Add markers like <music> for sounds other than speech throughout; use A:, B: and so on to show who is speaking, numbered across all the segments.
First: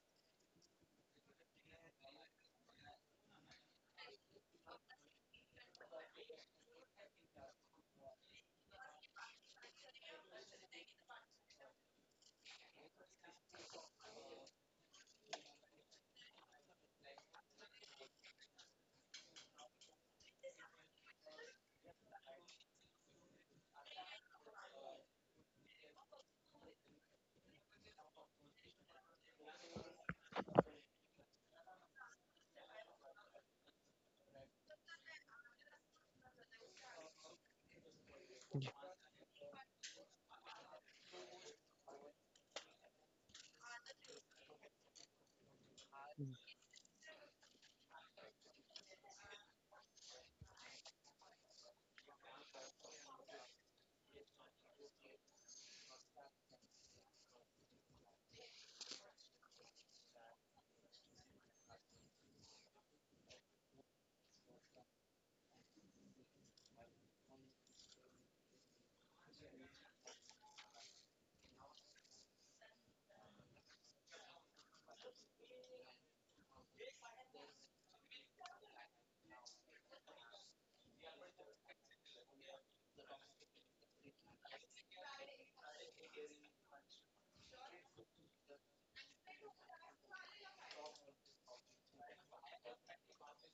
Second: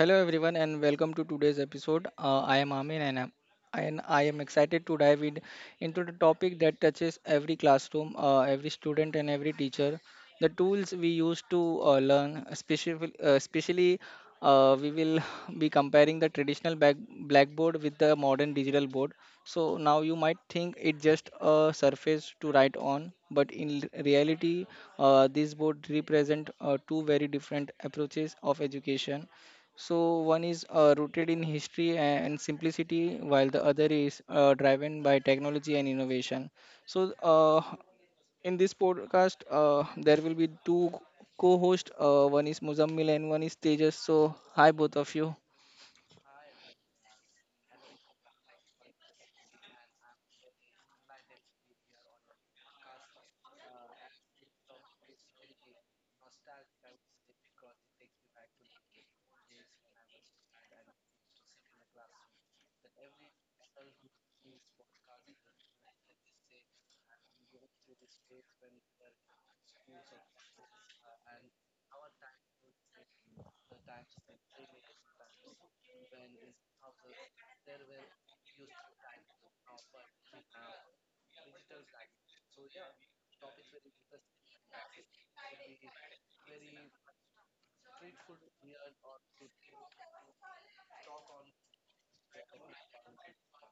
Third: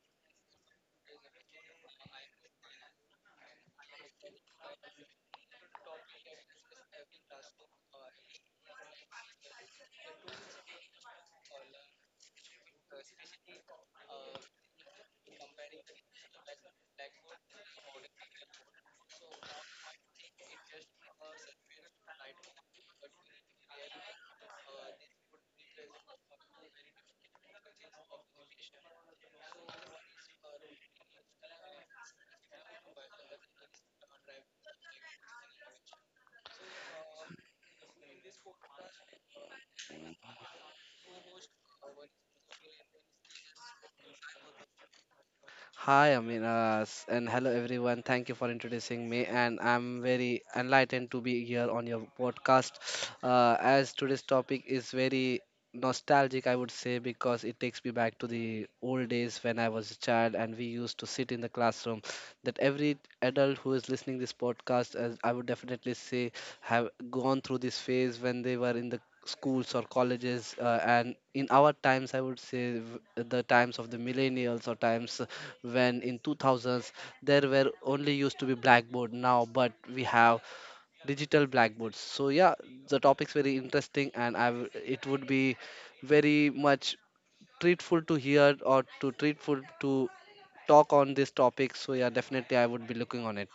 A: Hello everyone and welcome to today's episode. I am Amin and I am excited to into the topic that touches every classroom, every student and every teacher. The tools we use to learn, especially, we will <laughs> be comparing the blackboard with the modern digital board. So now you might think it's just a surface to write on, but reality, this board represent two very different approaches of education. So one is rooted in history and simplicity, while the other is driven by technology and innovation. So uh, in this podcast, there will be two co-hosts. One is Muzammil and one is Tejas. So hi, both of you.
B: Hi, Aminas, and hello everyone. Thank you for introducing me, and I'm very enlightened to be here on your podcast. As today's topic is very nostalgic, I would say, because it takes me back to the old days when I was a child and we used to sit in the classroom. That every adult who is listening this podcast, as I would definitely say, have gone through this phase when they were in the schools or colleges and in our times, I would say, the times of the millennials, or times when in 2000s there were only used to be blackboard, now but we have digital blackboards. So yeah, the topic's very interesting and it would be very much treatful to hear, or to treatful to talk on this topic. So yeah, definitely I would be looking on it.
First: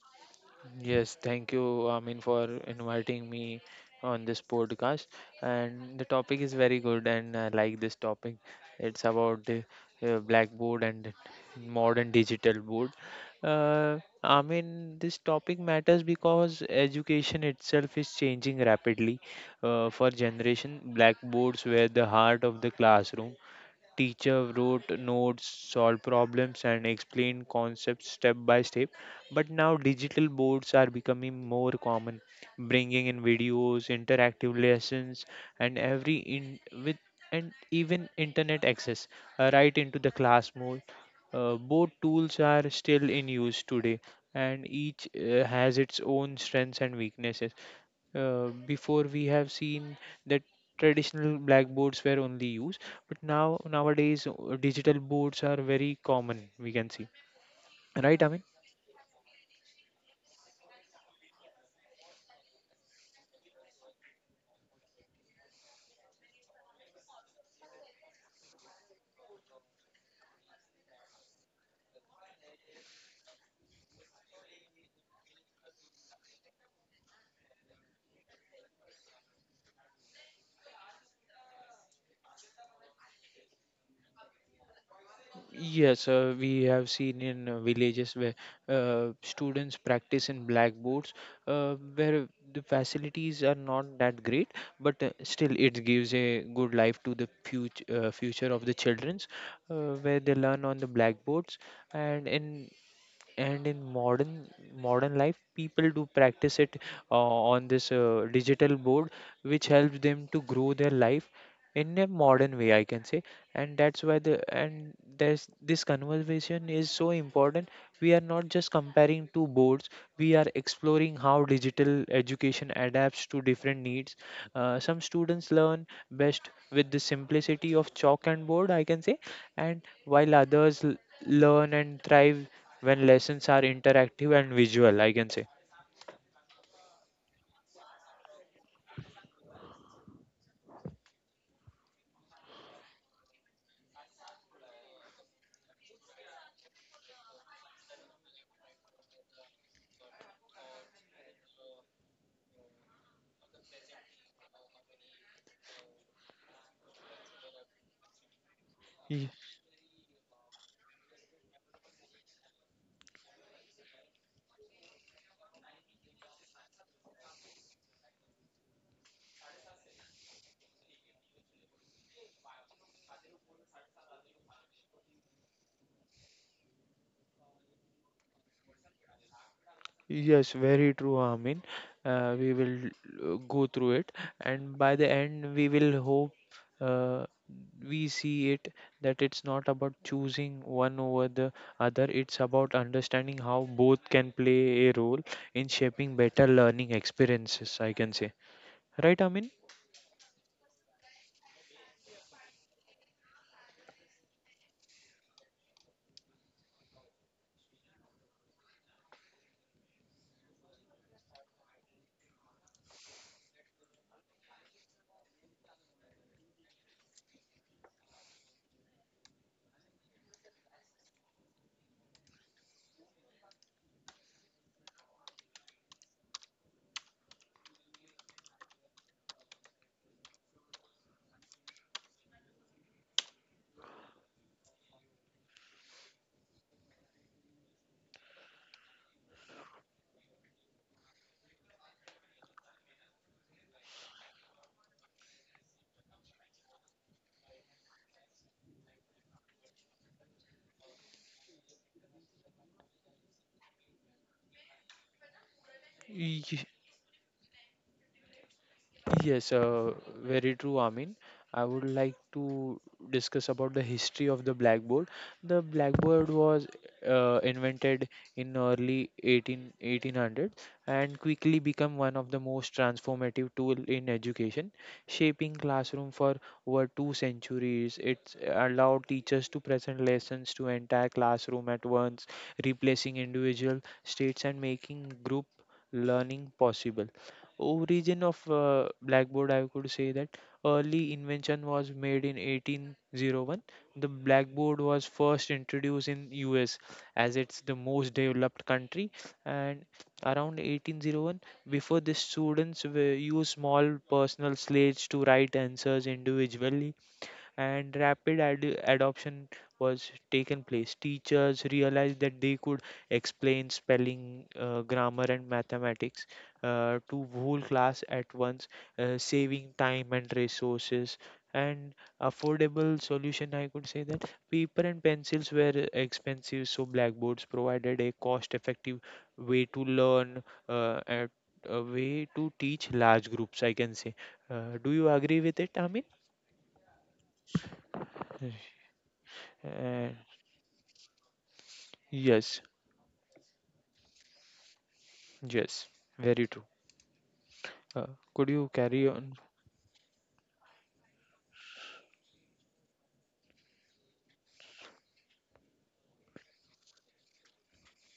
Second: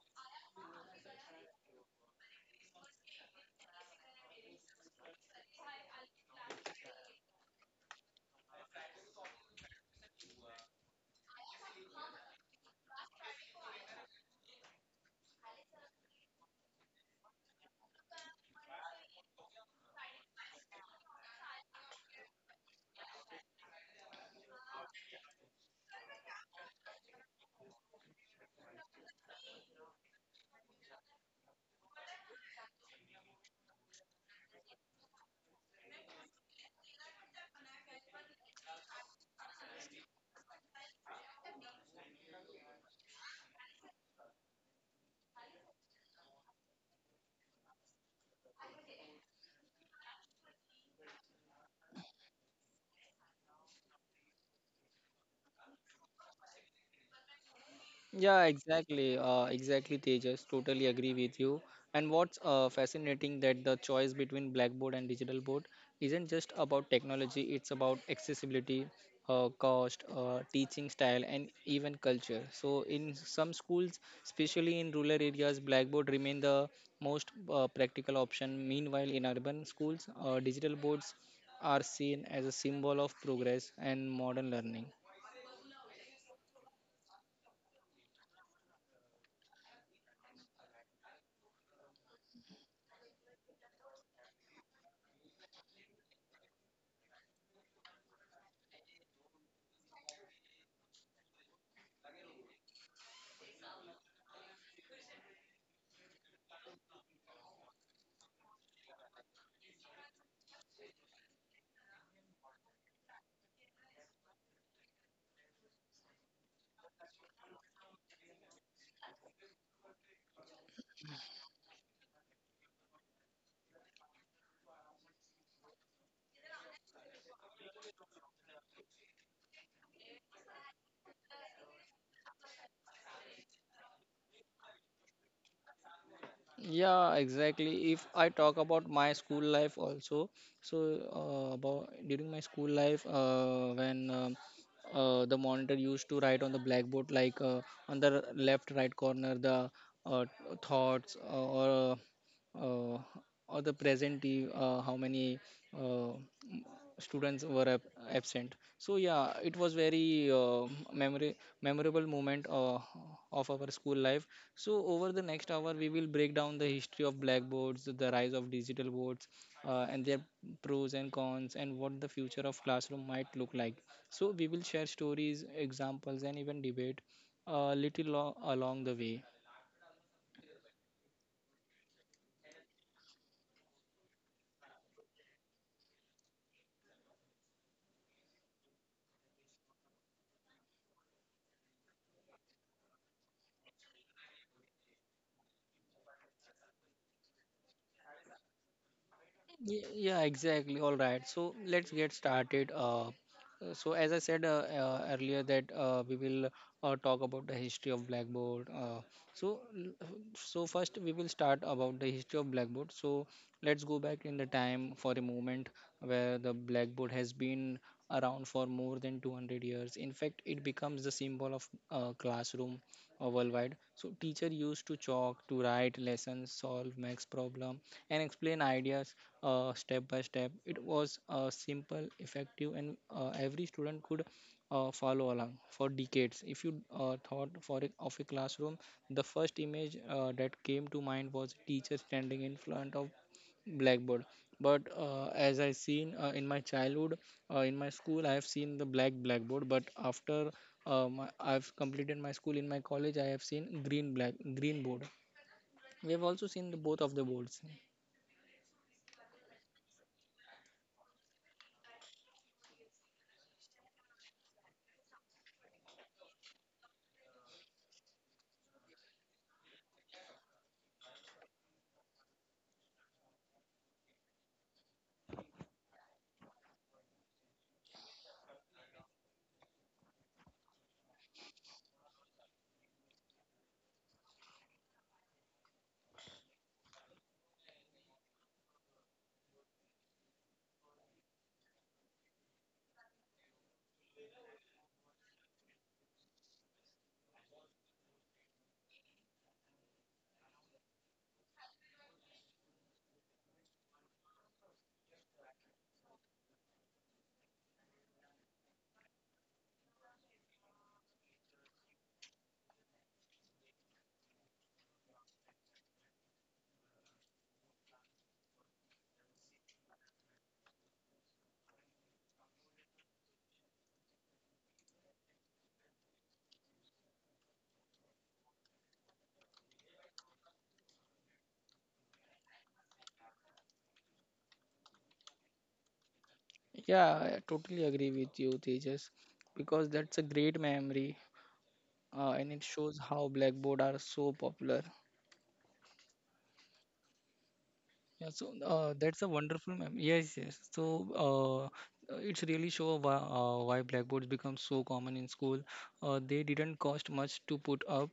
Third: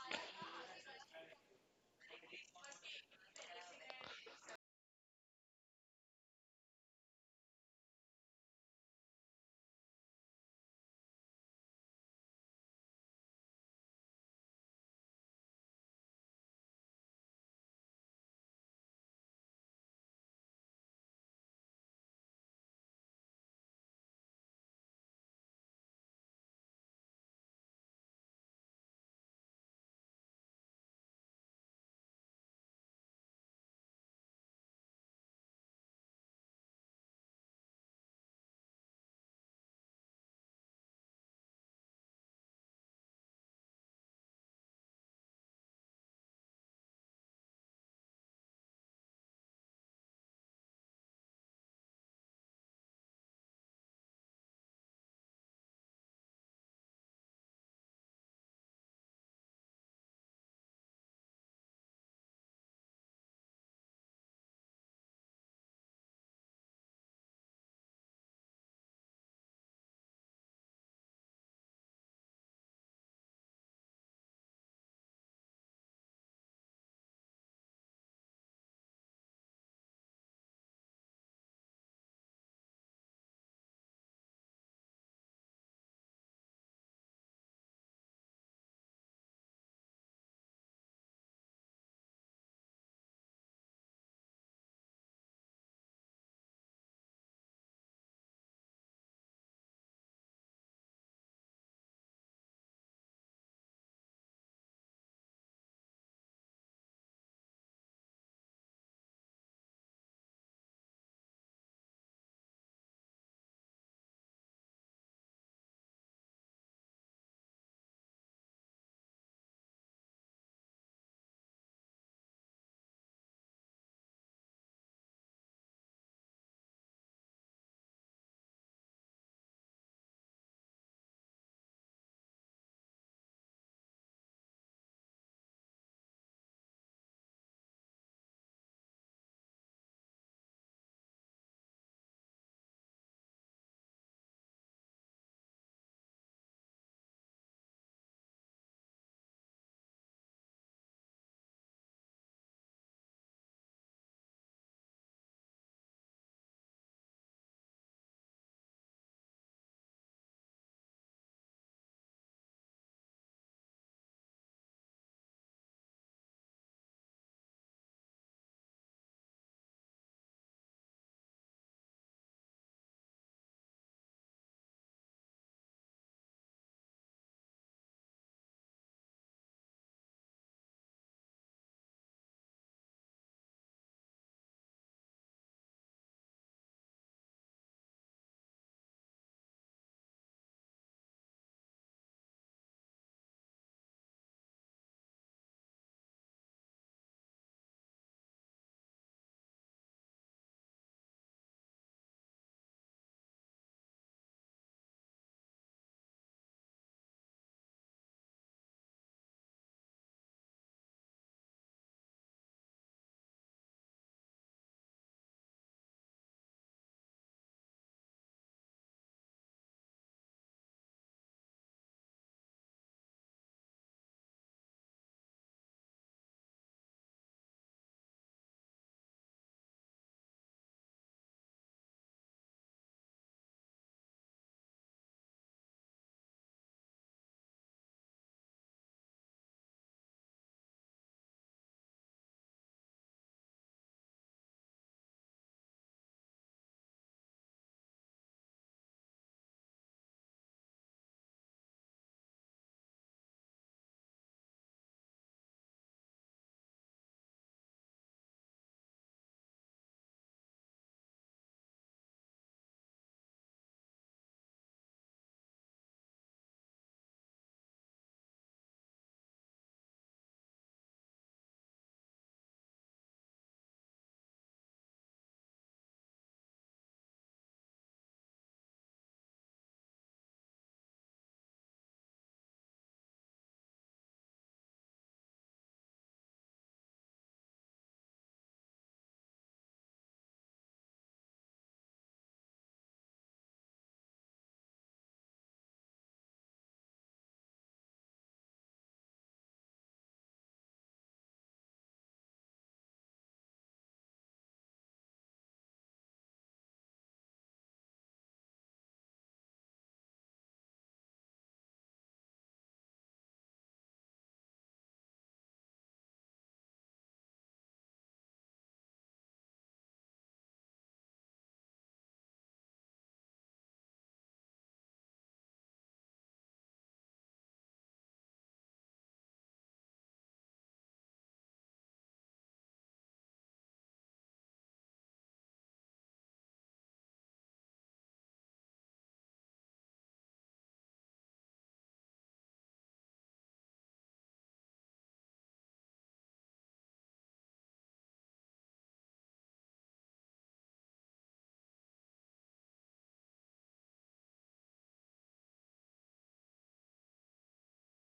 C: Yes, thank you, I mean for inviting me on this podcast. And the topic is very good, and I like this topic. It's about the blackboard and modern digital board. I mean this topic matters because education itself is changing rapidly. For generation, blackboards were the heart of the classroom. Teacher wrote notes, solved problems, and explained concepts step by step. But now digital boards are becoming more common, bringing in videos, interactive lessons, and every in with and even internet access right into the class mode. Both tools are still in use today, and each has its own strengths and weaknesses. Before we have seen that traditional blackboards were only used, but now nowadays digital boards are very common, we can see, right? I mean,
A: Yeah, exactly. Exactly, Tejas. Totally agree with you. And what's fascinating that the choice between blackboard and digital board isn't just about technology, it's about accessibility, cost, teaching style, and even culture. So, in some schools, especially in rural areas, blackboard remain the most practical option. Meanwhile, in urban schools, digital boards are seen as a symbol of progress and modern learning.
C: yes, we have seen in villages where students practice in blackboards, where the facilities are not that great, but still it gives a good life to the future, future of the childrens, where they learn on the blackboards. And in and in modern modern life people do practice it on this digital board, which helps them to grow their life in a modern way, I can say. And there's this conversation is so important. We are not just comparing two boards, we are exploring how digital education adapts to different needs. Some students learn best with the simplicity of chalk and board, I can say, and while others learn and thrive when lessons are interactive and visual, I can say.
A: Yeah, exactly. If I talk about my school life also, so about during my school life, when the monitor used to write on the blackboard, like on the left right corner, the uh, thoughts uh, uh, or the how many. Uh, Students were absent. So yeah, it was very memory memorable moment of our school life. So over the next hour we will break down the history of blackboards, the rise of digital boards, and their pros and cons, and what the future of classroom might look like. So we will share stories, examples, and even debate a little along the way.
C: Yes, very true, Amin. We will go through it, and by the end, we will hope uh, we see it that it's not about choosing one over the other, it's about understanding how both can play a role in shaping better learning experiences, I can say. Right, Amin?
A: Yeah, exactly. All right. So let's get started. So as I said earlier that we will talk about the history of Blackboard. So l- so first we will start about the history of Blackboard. So let's go back in the time for a moment where the Blackboard has been around for more than 200 years. In fact, it becomes the symbol of classroom worldwide. So teacher used to chalk to write lessons, solve max problem, and explain ideas step by step. It was simple, effective, and every student could follow along for decades. If you thought for a, of a classroom, the first image that came to mind was teacher standing in front of blackboard. But as I seen in my childhood, in my school I have seen the blackboard, but after have completed my school, in my college I have seen green board. We have also
C: Y-
A: seen the both of the boards.
C: Yes, very true, Amin. I would like to discuss about the history of the blackboard. The blackboard was invented in early 18, 1800, and quickly become one of the most transformative tool in education, shaping classroom for over two centuries. It allowed teachers to present lessons to entire classroom at once, replacing individual states and making group learning possible. Origin of blackboard, I could say that early invention was made in 1801. The blackboard was first introduced in US, as it's the most developed country, and around 1801, before this students were use small personal slates to write answers individually, and rapid adoption was taken place. Teachers realized that they could explain spelling, grammar, and mathematics to whole class at once, saving time and resources. And affordable solution, I could say that paper and pencils were expensive, so blackboards provided a cost-effective way to learn, uh, a, a way to teach large groups. I can say. Do you agree with it, Amin?
A: Yeah, I totally agree with you, Tejas, because
C: Uh,
A: that's a great memory, and
C: Yes,
A: it shows how blackboard are so popular.
C: yes, very true. Uh,
A: Yeah,
C: could
A: so
C: you carry
A: that's a
C: on?
A: wonderful mem. Yes, yes. So it's really show why blackboards become so common in school. They didn't cost much to put up,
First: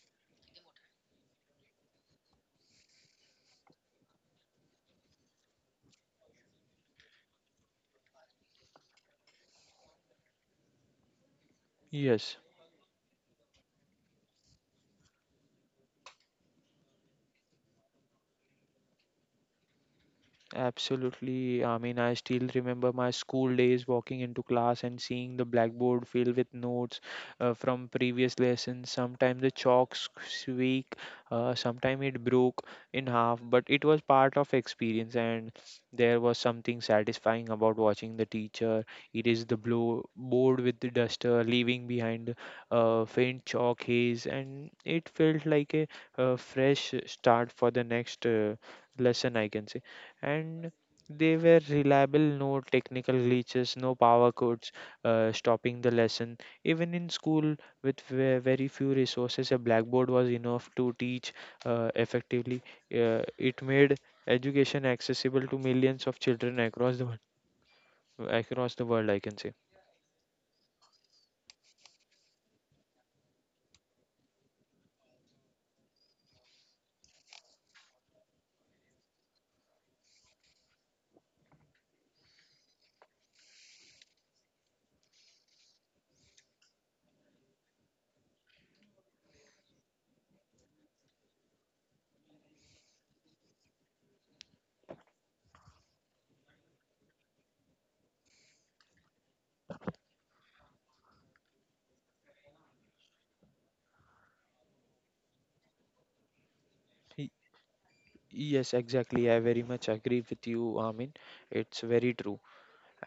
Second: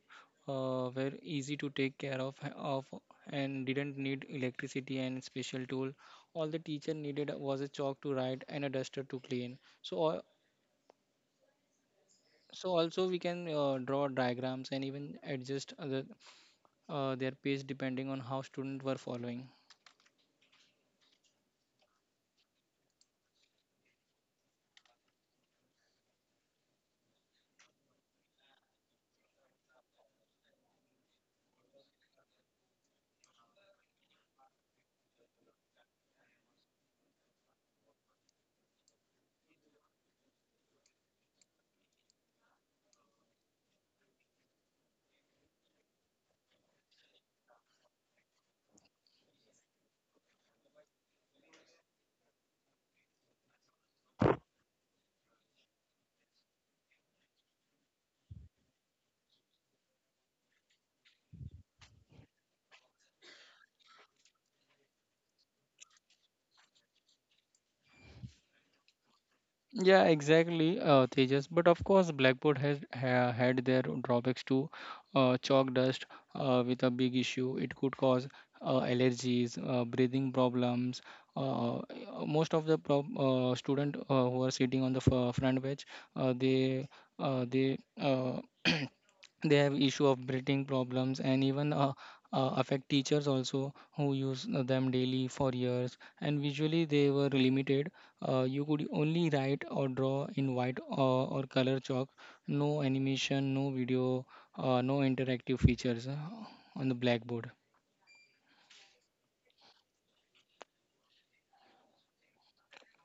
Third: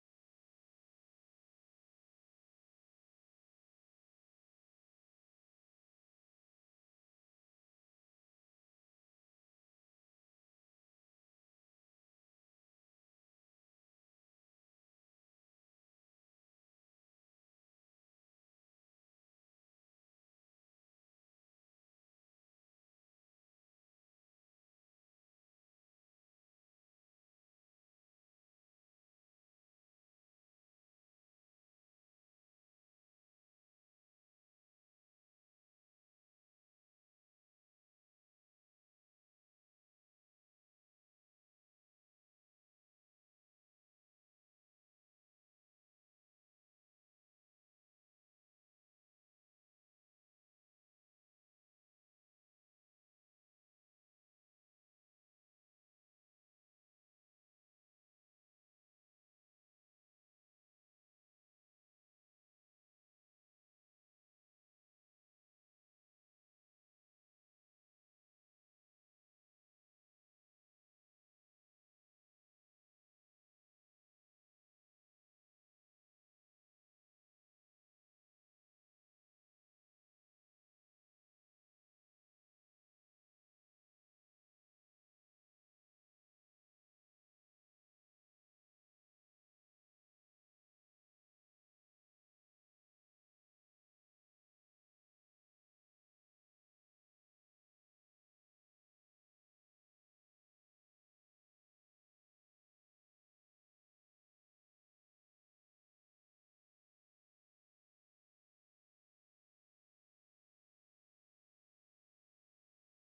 A: were easy to take care of, and didn't need electricity and special tool. All the teacher needed was a chalk to write and a duster to clean. So, uh,
C: Yes.
A: so also we can draw diagrams and even adjust other, their pace depending on how students were following.
C: Absolutely. I mean, I still remember my school days walking into class and seeing the blackboard filled with notes from previous lessons. Sometimes the chalk squeak, sometimes it broke in half, but it was part of experience, and there was something satisfying about watching the teacher erase the blow board with the duster, leaving behind a faint chalk haze, and it felt like a fresh start for the next lesson, I can say. And they were reliable, no technical glitches, no power cuts stopping the lesson. Even in school, with very few resources, a blackboard was enough to teach effectively. It made education accessible to millions of children across the world. Across the world, I can say.
A: Yeah, exactly, Tejas. But of course, Blackboard has ha had their drawbacks too. Chalk dust with a big issue. It could cause allergies, breathing problems. Uh, uh, Most of the prob student who are sitting on the f front bench, uh, they they uh, <clears throat> they have issue of breathing problems, and even affect teachers also who use them daily for years. And visually they were limited. You could only write or draw in white or color chalk. No animation, no video, no interactive features on the
C: Y-
A: blackboard.
C: Yes, exactly. I very much agree with you, Amin. It's very true.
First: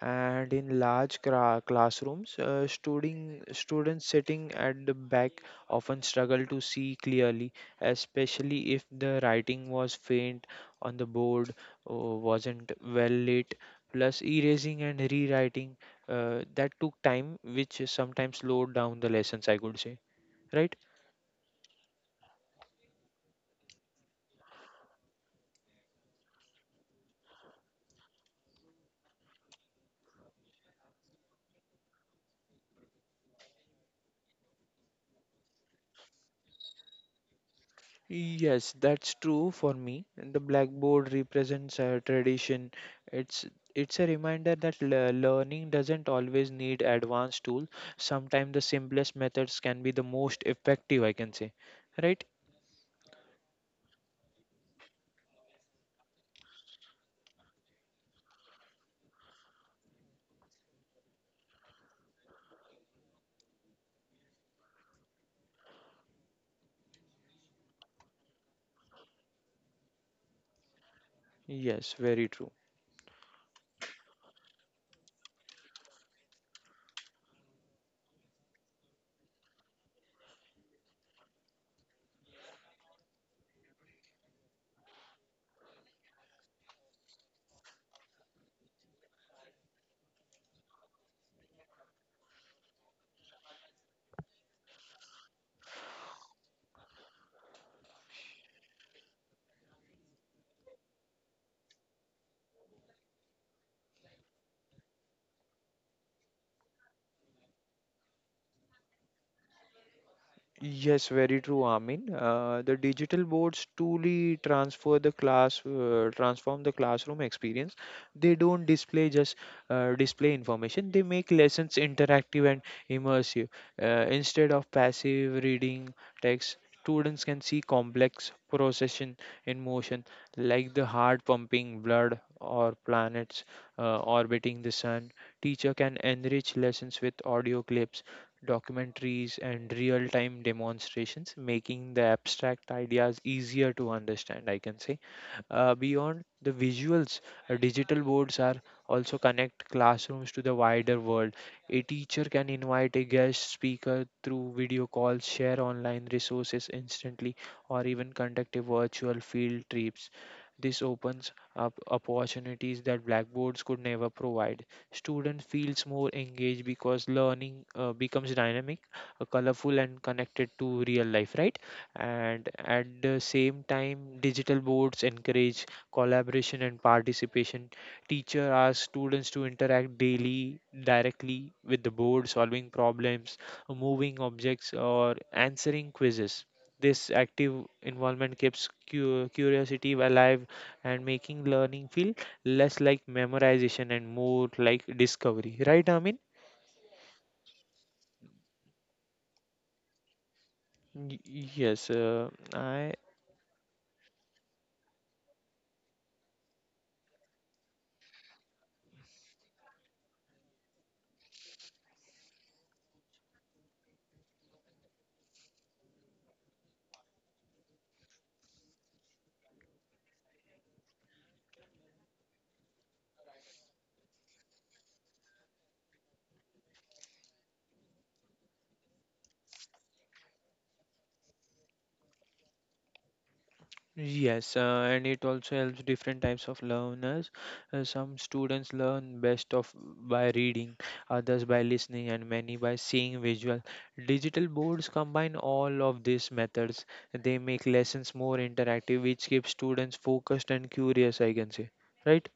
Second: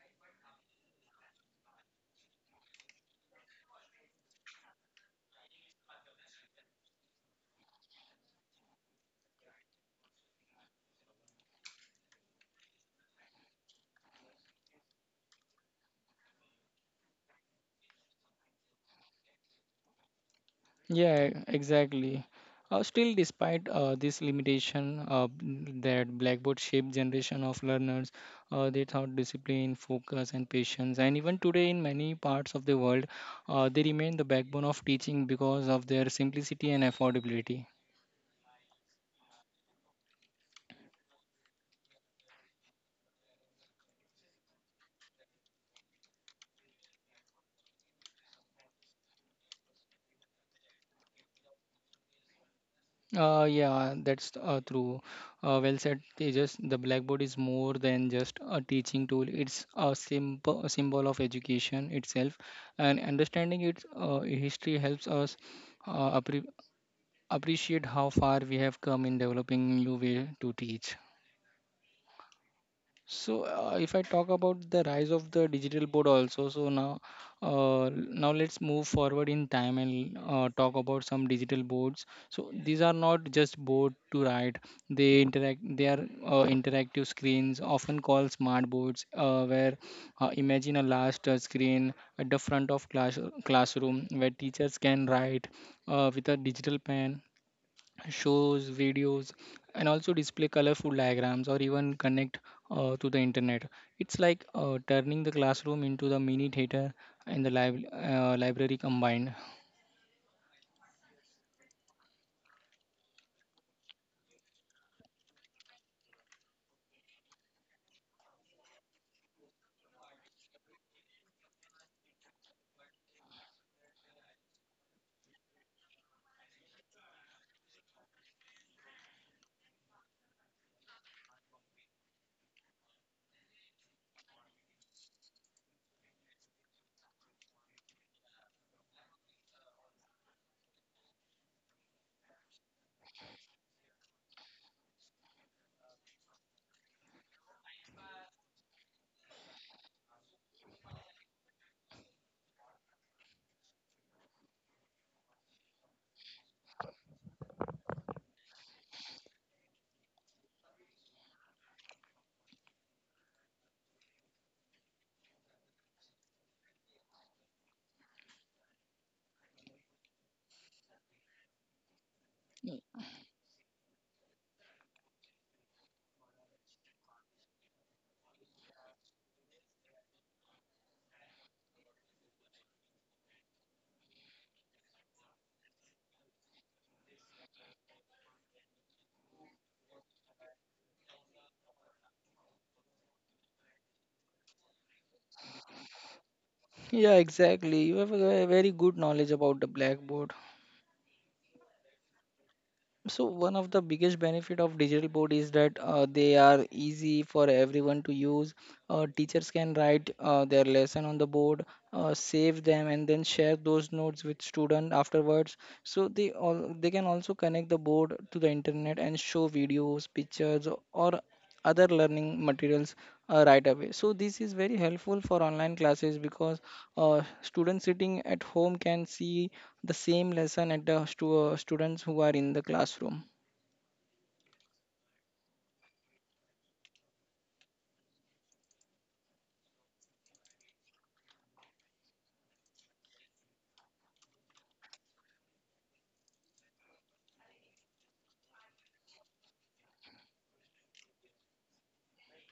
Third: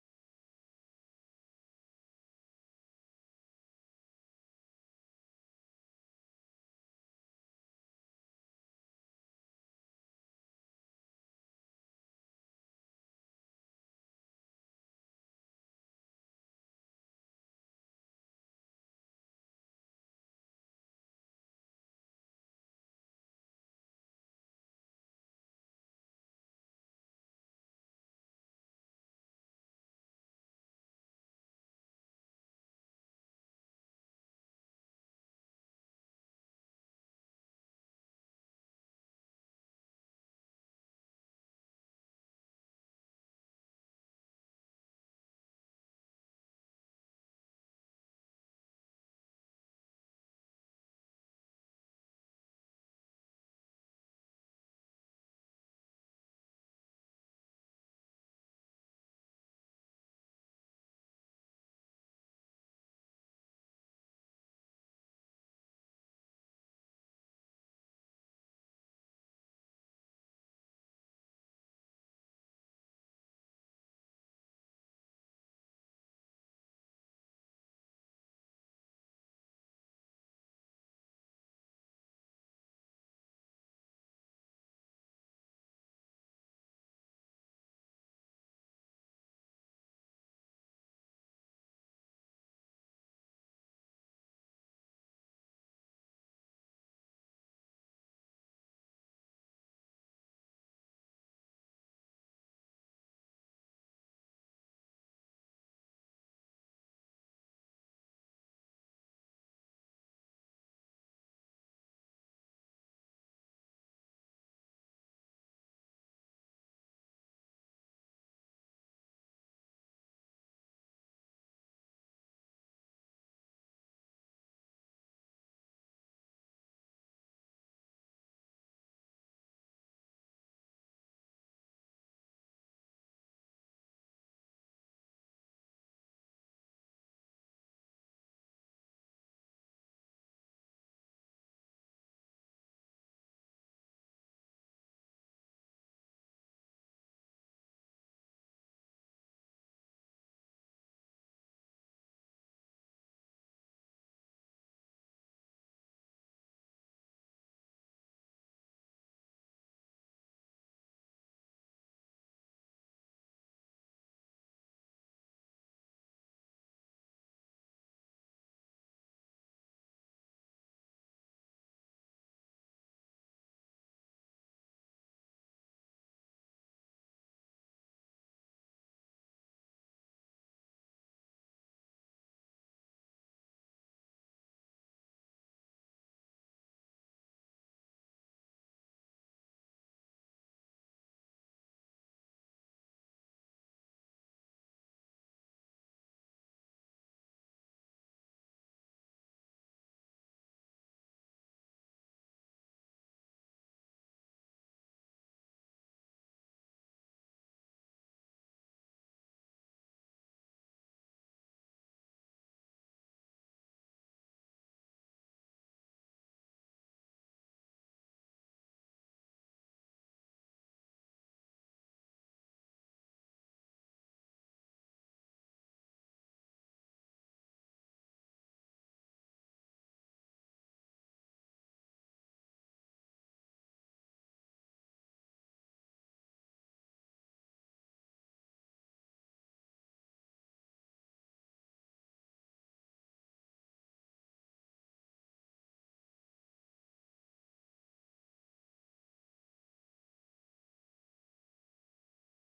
C: And in large classrooms, students sitting at the back often struggle to see clearly, especially if the writing was faint on the board or wasn't well lit. Plus, erasing and rewriting, that took time, which sometimes slowed down the lessons, I could say, right?
A: Yeah, exactly. Still, despite this limitation, that Blackboard shaped generation of learners, they thought discipline, focus, and patience. And even today, in many parts of the world, they remain the backbone of teaching because of their simplicity and affordability.
C: Yes, that's true for me. The blackboard represents a tradition. It's it's a reminder that learning doesn't always need advanced tools. Sometimes the simplest methods can be the most effective, I can say. Right?
A: Yeah, that's true. Well said, Tejas. The blackboard is more than just a teaching tool. It's a symbol of education itself, and understanding its history helps us uh, appre appreciate how far we have come in developing new way to teach.
C: Yes, very true.
A: So if I talk about the rise of the digital board also, so now now let's move forward in time and talk about some digital boards. So these are not just board to write; they interact. They are interactive screens, often called smart boards, where imagine a large touch screen at the front of classroom where teachers can write with a digital pen, shows, videos, and also display colorful diagrams or even connect to the internet. It's like turning the classroom into the mini theater and the library combined.
C: Yes, very true, Amin. The digital boards truly transfer the class, transform the classroom experience. They don't display just display information. They make lessons interactive and immersive. Instead of passive reading text, students can see complex procession in motion, like the heart pumping blood or planets orbiting the sun. Teacher can enrich lessons with audio clips, documentaries, and real time demonstrations, making the abstract ideas easier to understand, I can say. Beyond the visuals, digital boards are also connect classrooms to the wider world. A teacher can invite a guest speaker through video calls, share online resources instantly, or even conduct a virtual field trips. This opens up opportunities that blackboards could never provide. Student feels more engaged because learning becomes dynamic, colorful, and connected to real life, right? And at the same time digital boards encourage collaboration and participation. Teacher asks students to interact daily directly with the board, solving problems, moving objects or answering quizzes. This active involvement keeps curiosity alive and making learning feel less like memorization and more like discovery, right, Amin?
A: Yeah, exactly. You have a very good knowledge about the blackboard.
C: Y- yes I
A: So one of the biggest benefit of digital board is that they are easy for everyone to use. Teachers can write their lesson on the board, save them, and then share those notes with student afterwards. So they can also connect the board to the internet and show videos, pictures, or other learning materials right away. So this is very helpful for online classes because students sitting at home can see the same lesson at the students who are in the classroom.
C: Yes, and it also helps different types of learners. Some students learn best of by reading, others by listening, and many by seeing visual. Digital boards combine all of these methods. They make lessons more interactive, which keeps students focused and curious, I can say. Right?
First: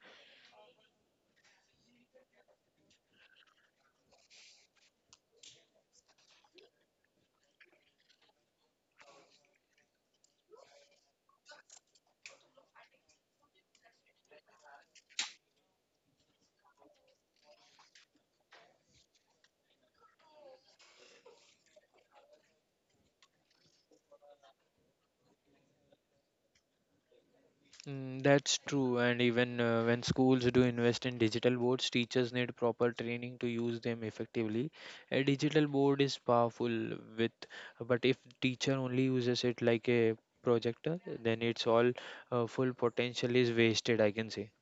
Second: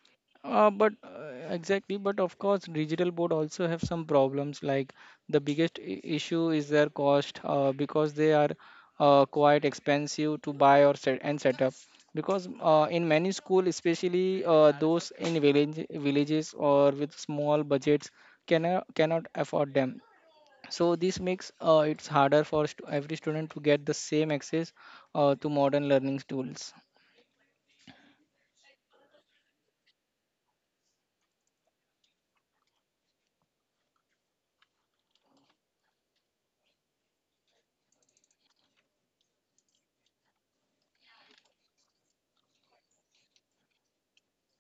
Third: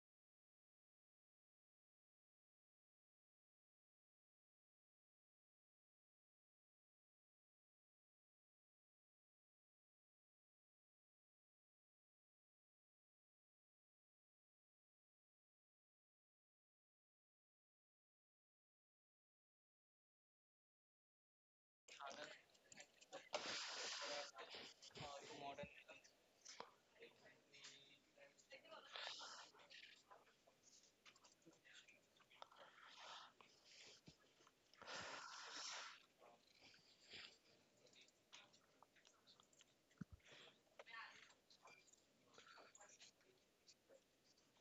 A: But exactly, but of course, digital board also have some problems. Like the biggest issue is their cost, because they are quite expensive to buy or set up. Because in many school, especially those in villages or with small budgets, cannot afford them. So this makes it's harder for stu every student to get the same access to modern learning tools.
C: Mm, that's true, and even when schools do invest in digital boards, teachers need proper training to use them effectively. A digital board is powerful with, but if teacher only uses it like a projector, then it's all full potential is wasted, I can say.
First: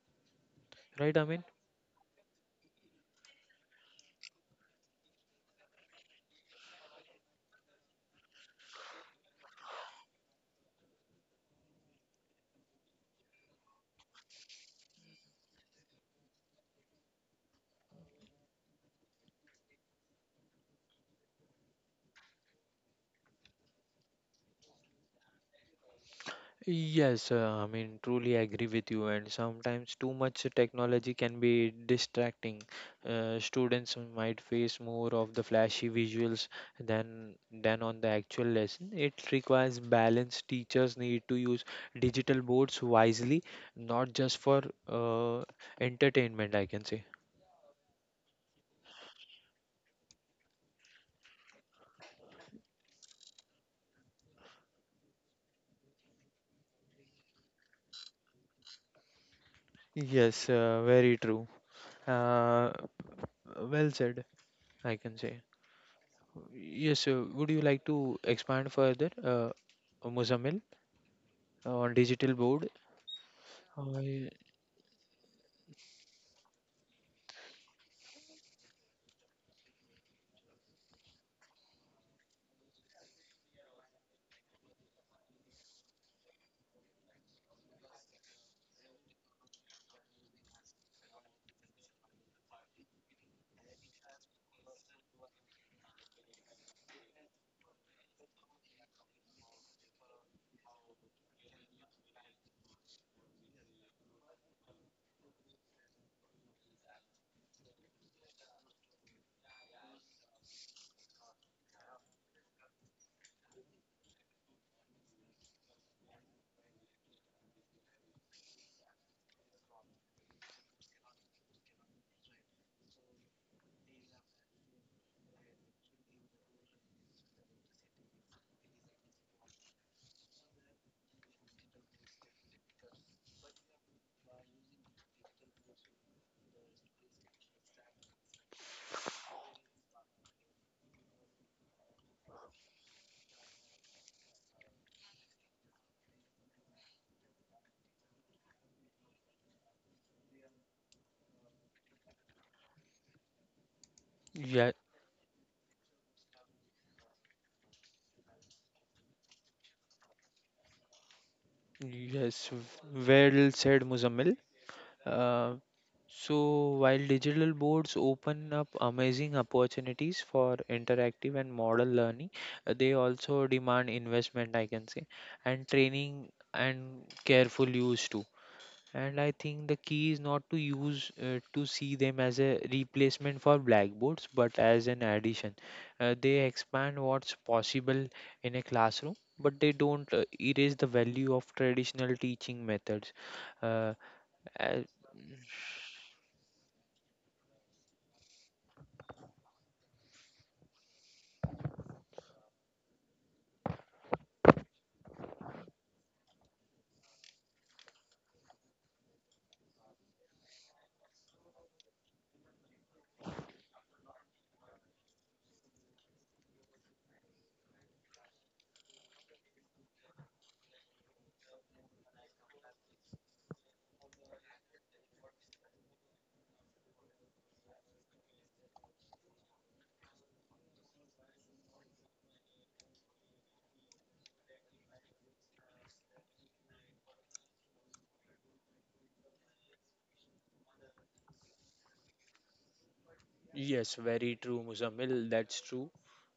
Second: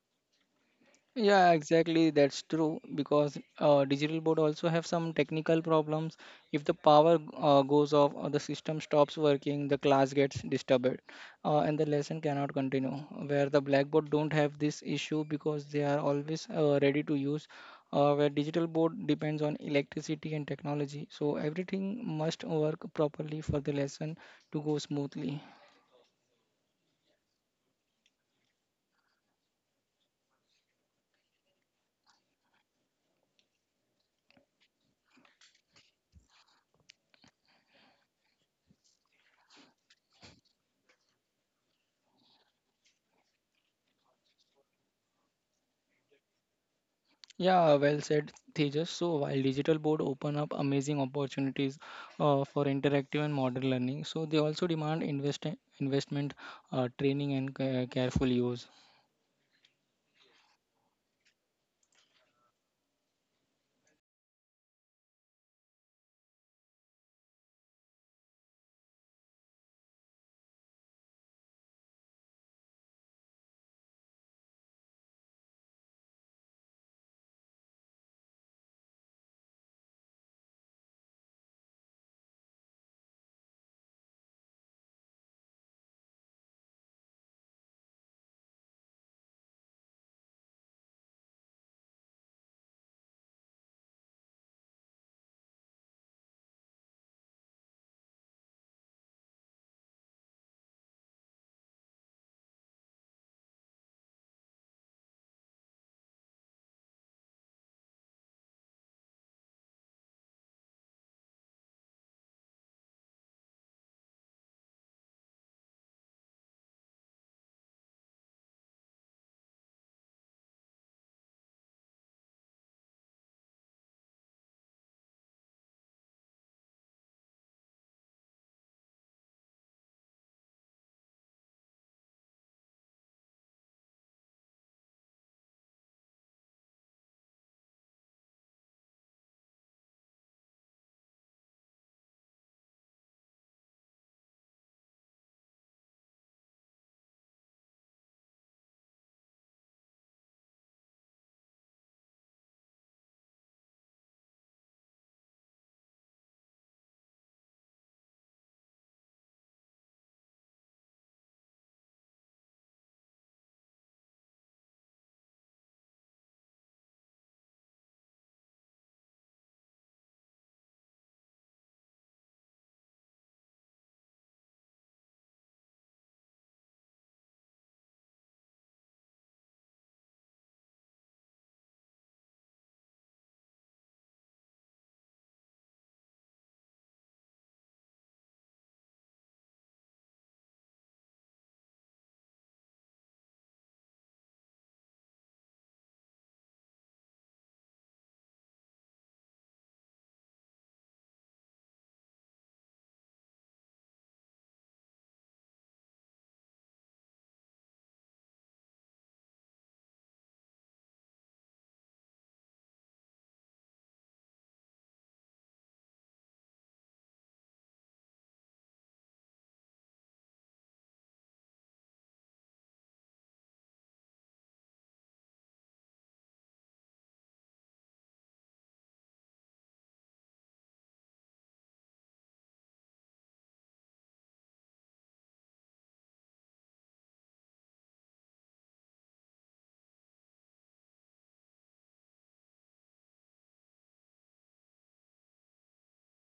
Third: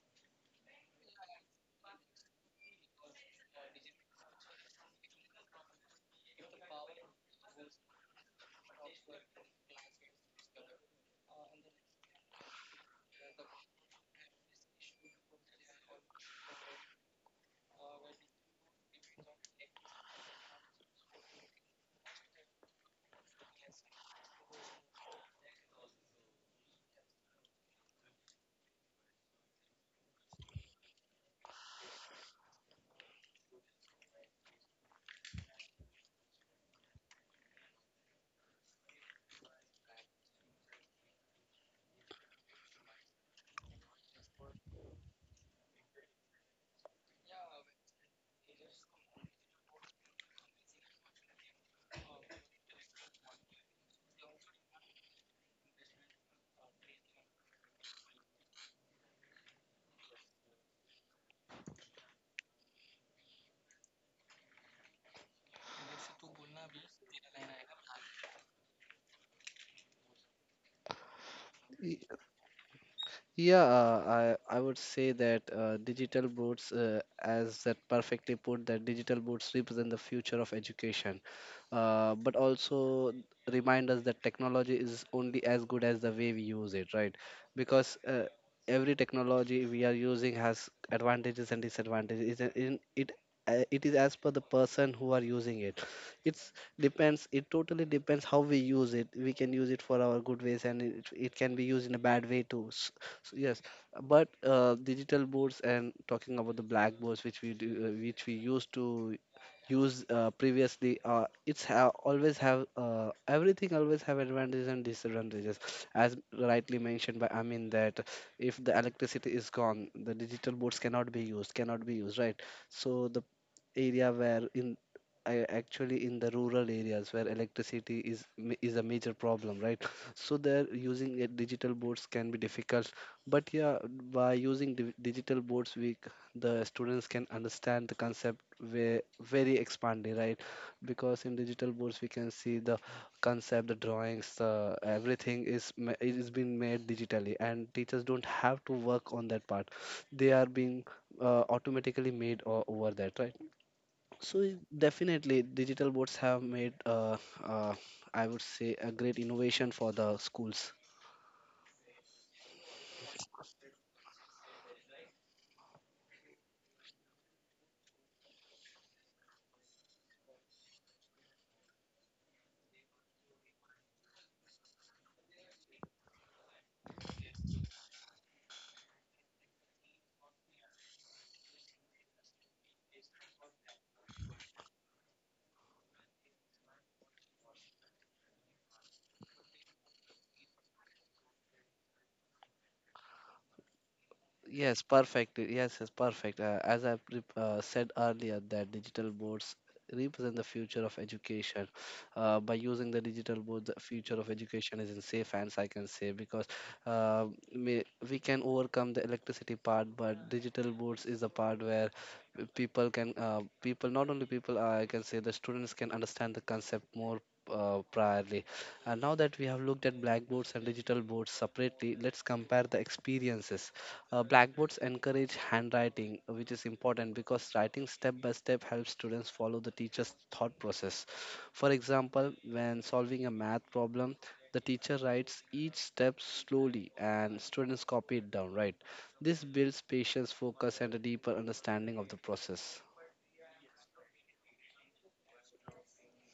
C: Right, Amin?
A: Yeah, exactly. That's true because digital board also have some technical problems. If the power goes off or the system stops working, the class gets disturbed, and the lesson cannot continue. Where the blackboard don't have this issue because they are always ready to use. Where digital board depends on electricity and technology, so everything must work properly for the lesson to go smoothly.
C: Yes, I mean, truly agree with you. And sometimes too much technology can be distracting. Students might face more of the flashy visuals than on the actual lesson. It requires balance. Teachers need to use digital boards wisely, not just for uh, entertainment, I can say.
A: Yeah, well said, Tejas. So while digital board open up amazing opportunities for interactive and modern learning, so they also demand investment, training, and careful use.
C: Yes, very true. Uh, well said, I can say. Yes, would you like to expand further, Muzammil? On digital board.
B: Yeah,
C: Uh,
B: I would say that digital boards, as that perfectly put, that digital boards represent the future of education, but also remind us that technology is only as good as the way we use it, right? Because every technology we are using has advantages and disadvantages. It in it it is as per the person who are using it. It's depends. It totally depends how we use it. We can use it for our good ways, and it can be used in a bad way too. So yes, but digital boards and talking about the blackboards, which we do, which we used to use previously, always have, everything always have advantages and disadvantages, as rightly mentioned by Amin that if the electricity is gone, the digital boards cannot be used, cannot be used, right? So the area where in I actually in the rural areas where electricity is is a major problem, right? So there using a digital boards can be difficult. But yeah, by using digital boards, the students can understand the concept very, very expanded, right? Because in digital boards, we can see the concept, the drawings, the everything it is being made digitally, and teachers don't have to work on that part. They are being automatically made over that, right? So
C: yeah,
B: definitely, digital boards have made, uh, I would say, a great innovation for the schools.
C: yes, well said, Muzammil. Uh, so while digital boards open up amazing opportunities for interactive and model learning, they also demand investment, I can say, and training and careful use too. And I think the key is not to use to see them as a replacement for blackboards, but as an addition. They expand what's possible in a classroom, but they don't erase the value of traditional teaching methods. Uh, uh,
B: Yes, perfect. Yes, yes, perfect. As I said earlier, that digital boards represent the future of education. By using the digital board, the future of education is in safe hands, I can say, because uh, we, we can overcome the electricity part, but digital boards is the part where people, not only people, I can say the students can understand the concept more. Priorly. And now that we have looked at blackboards and digital boards separately, let's compare the experiences. Blackboards encourage handwriting, which is important because writing step by step helps students follow the teacher's thought process. For example, when solving a math problem, the teacher writes each step slowly and students copy it down, right? This builds patience, focus, and a deeper understanding of the process.
C: Yes, very true, Muzammil. That's true.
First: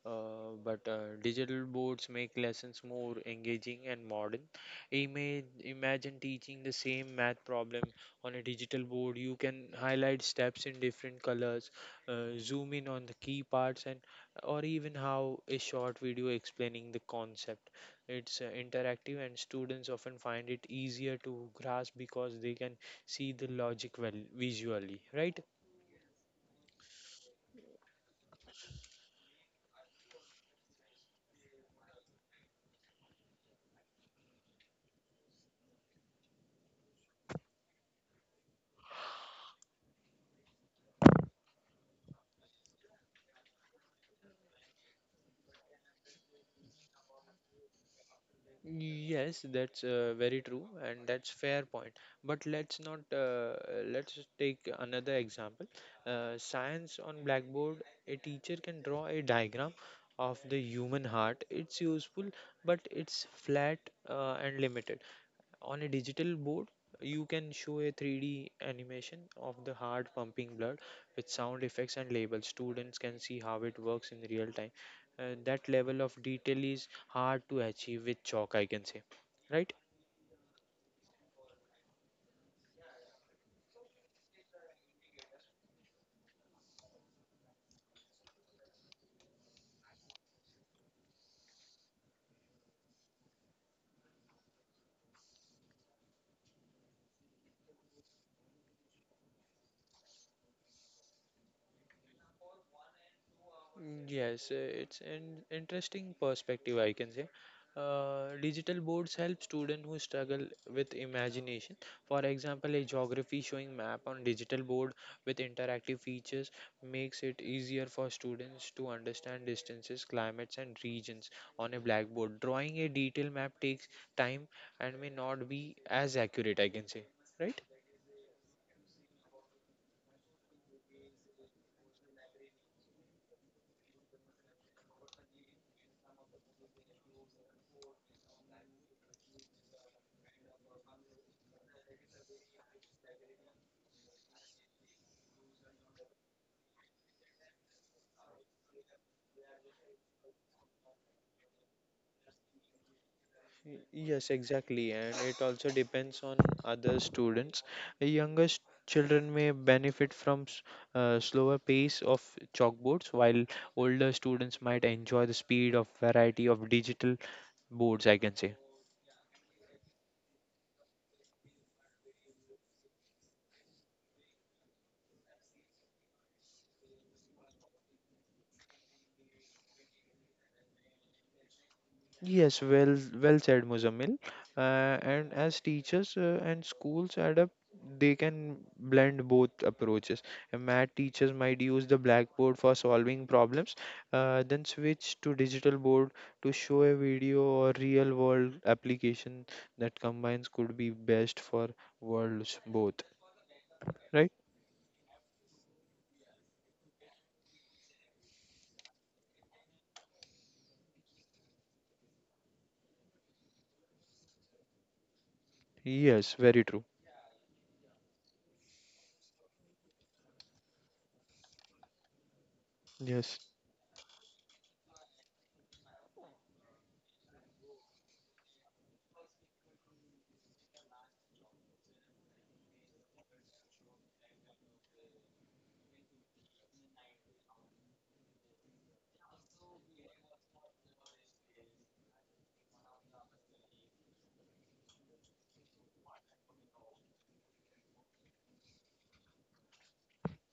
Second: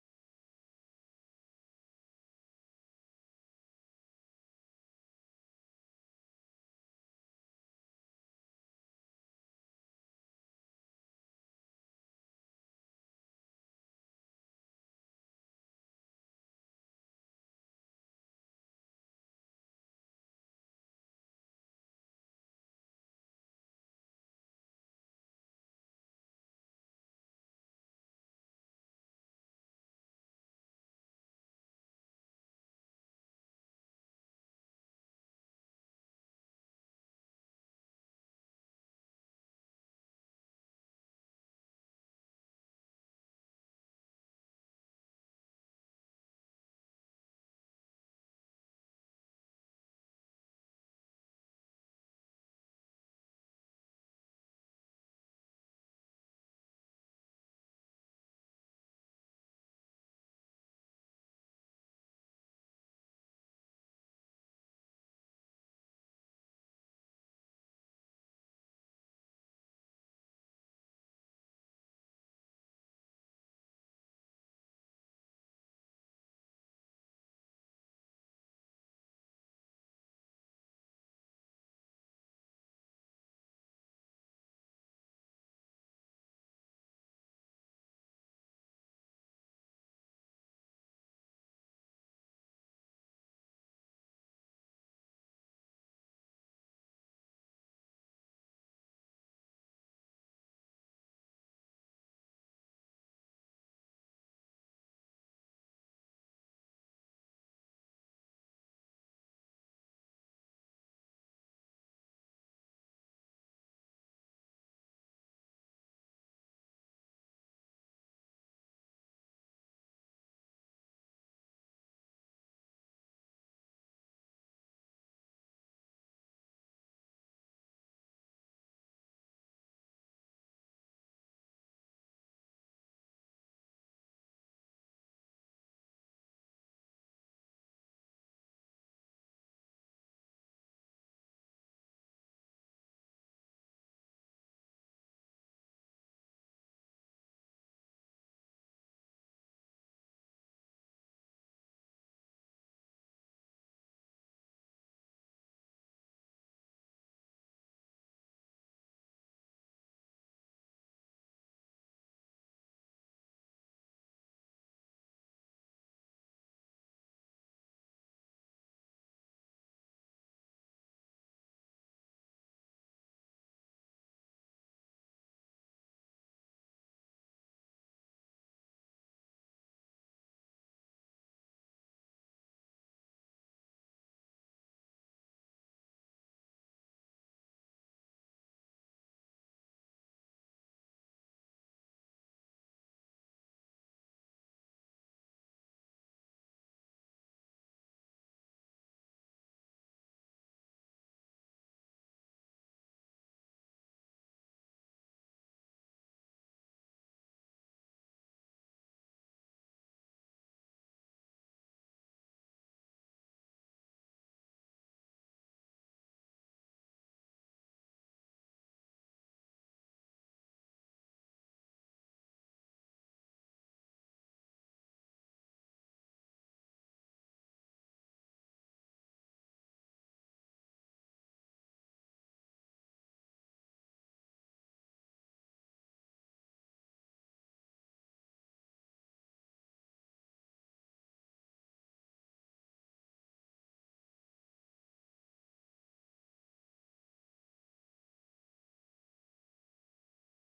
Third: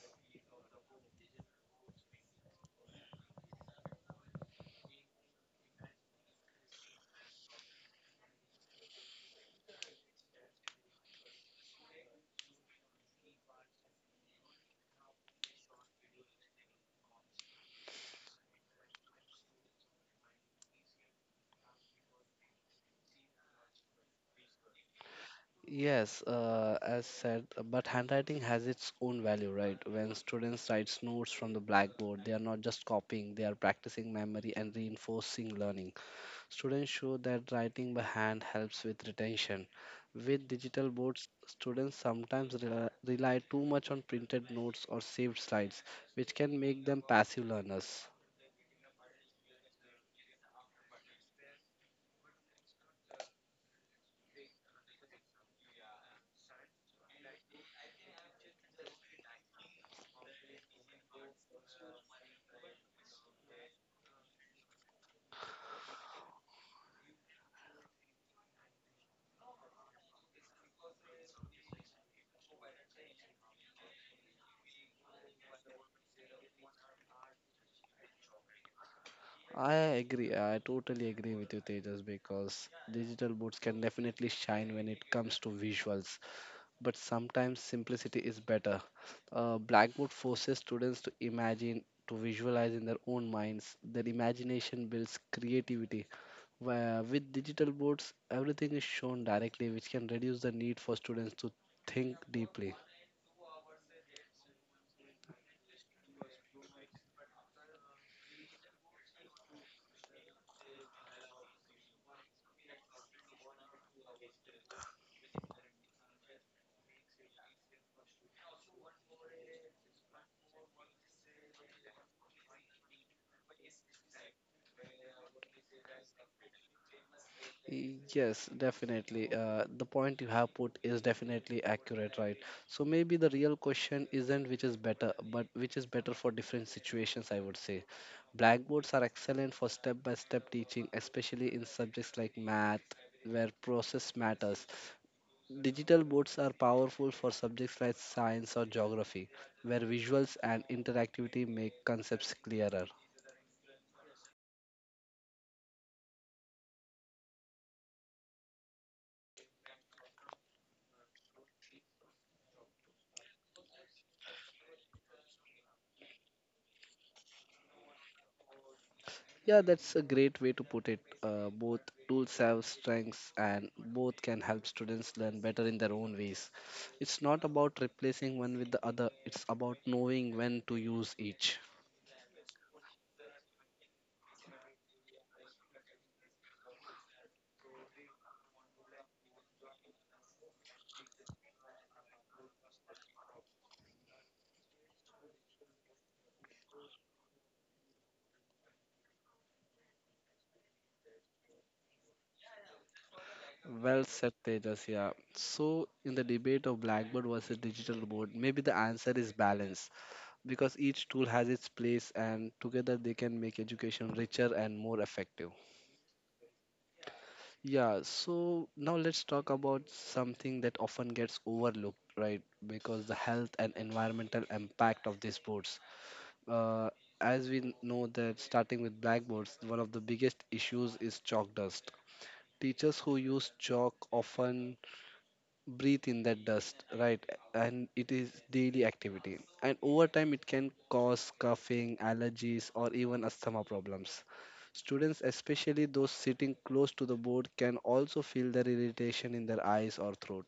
C: But digital boards make lessons more engaging and modern. Imagine teaching the same math problem on a digital board. You can highlight steps in different colors, zoom in on the key parts, and or even how a short video explaining the concept. It's interactive, and students often find it easier to grasp because they can see the logic well visually, right?
B: Yes, as said, but handwriting has its own value, right? When students write notes from the blackboard, they are not just copying, they are practicing memory and reinforcing learning. Students show that writing by hand helps with retention. With digital boards, students sometimes rely too much on printed notes or saved slides, which can make them passive learners.
C: Yes, that's very true, and that's fair point. But let's not let's take another example. Science on blackboard, a teacher can draw a diagram of the human heart. It's useful, but it's flat and limited. On a digital board you can show a 3D animation of the heart pumping blood with sound effects and labels. Students can see how it works in real time, that level of detail is hard to achieve with chalk, I can say, right?
B: I agree, I totally agree with you, Tejas, because digital boards can definitely shine when it comes to visuals. But sometimes simplicity is better. Blackboard forces students to imagine, to visualize in their own minds. Their imagination builds creativity. Where with digital boards, everything is shown directly, which can reduce the need for students to think deeply.
C: Mm, yes, it's an interesting perspective, I can say. Digital boards help students who struggle with imagination. For example, a geography showing map on digital board with interactive features makes it easier for students to understand distances, climates, and regions. On a blackboard, drawing a detailed map takes time and may not be as accurate, I can say, right?
B: Yes, definitely. The point you have put is definitely accurate, right? So maybe the real question isn't which is better, but which is better for different situations, I would say. Blackboards are excellent for step by step teaching, especially in subjects like math, where process matters. Digital boards are powerful for subjects like science or geography, where visuals and interactivity make concepts clearer.
C: Yes, exactly, and it also depends on other students. Younger children may benefit from slower pace of chalkboards, while older students might enjoy the speed of variety of digital boards, I can say.
B: Yeah, that's a great way to put it. Both tools have strengths and both can help students learn better in their own ways. It's not about replacing one with the other, it's about knowing when to use each.
C: Yes, well said, Muzammil. Uh, and as teachers and schools adapt, they can blend both approaches. Math teachers might use the blackboard for solving problems, then switch to digital board to show a video or real world application that combines could be best for worlds both.
B: Well
C: Right?
B: said, Tejas. Yeah. So, in the debate of Blackboard versus digital board, maybe the answer is balance, because each tool has its place and together they can make education richer and more effective.
C: Yes, very true.
B: Yeah, so now let's talk about something that often gets overlooked, right? Because the
C: Yes.
B: health and environmental impact of these boards. Uh, as we know that starting with blackboards, one of the biggest issues is chalk dust. Teachers who use chalk often breathe in that dust, right? And it is daily activity. And over time, it can cause coughing, allergies, or even asthma problems. Students, especially those sitting close to the board, can also feel their irritation in their eyes or throat.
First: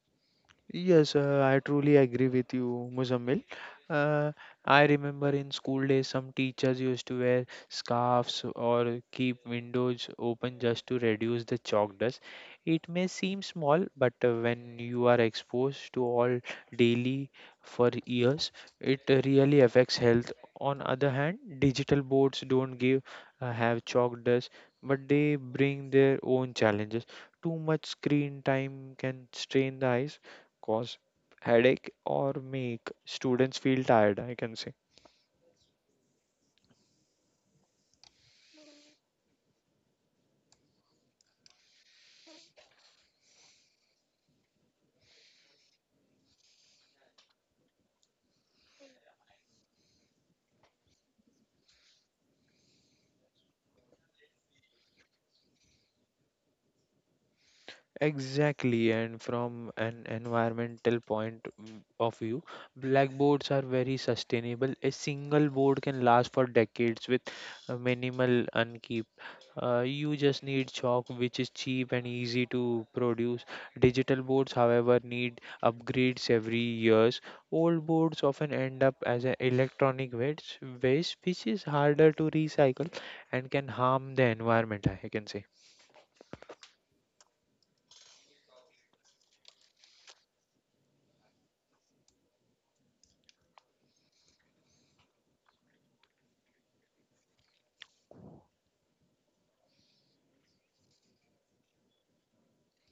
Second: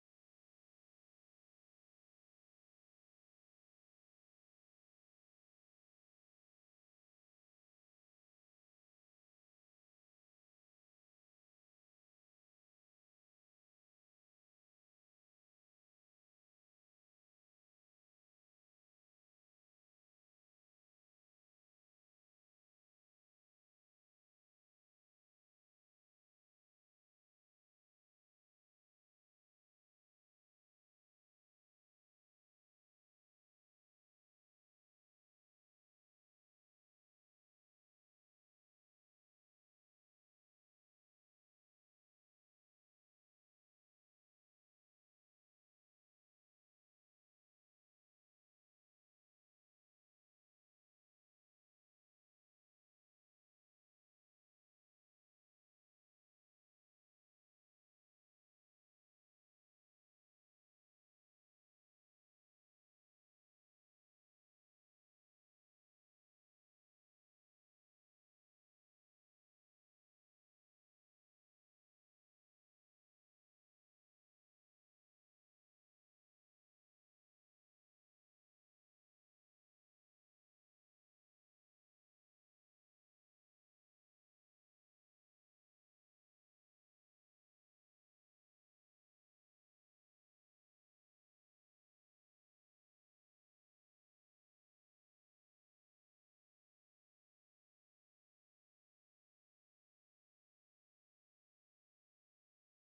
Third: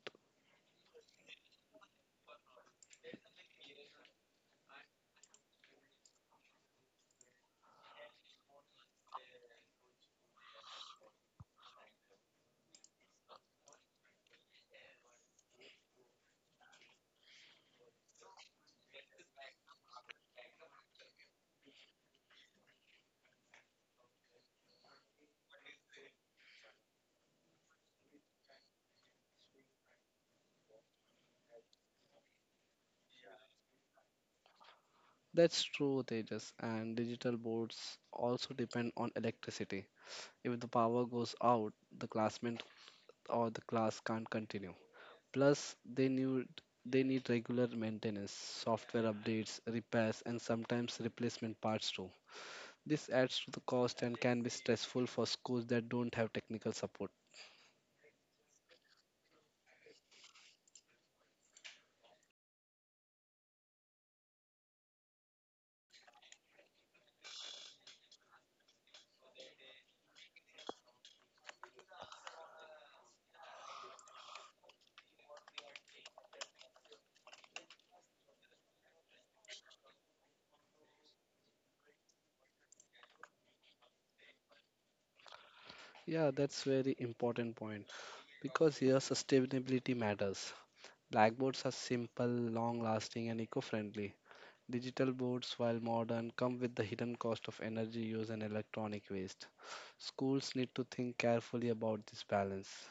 C: Yes, I truly agree with you, Muzammil. Uh, I remember in school days, some teachers used to wear scarves or keep windows open just to reduce the chalk dust. It may seem small, but when you are exposed to all daily for years, it really affects health. On other hand, digital boards don't give have chalk dust, but they bring their own challenges. Too much screen time can strain the eyes, cause headache, or make students feel tired, I can say.
B: That's true, Tejas. And digital boards also depend on electricity. If the power goes out, the classroom or the class can't continue. Plus, they need regular maintenance, software updates, repairs, and sometimes replacement parts too. This adds to the cost and can be stressful for schools that don't have technical support.
C: Exactly, and from an environmental point of view, blackboards are very sustainable. A single board can last for decades with minimal upkeep. You just need chalk, which is cheap and easy to produce. Digital boards, however, need upgrades every years. Old boards often end up as an electronic waste, which is harder to recycle and can harm the environment, I can say.
B: Yeah, that's very important point, because here sustainability matters. Blackboards are simple, long lasting, and eco friendly. Digital boards, while modern, come with the hidden cost of energy use and electronic waste. Schools need to think carefully about this balance.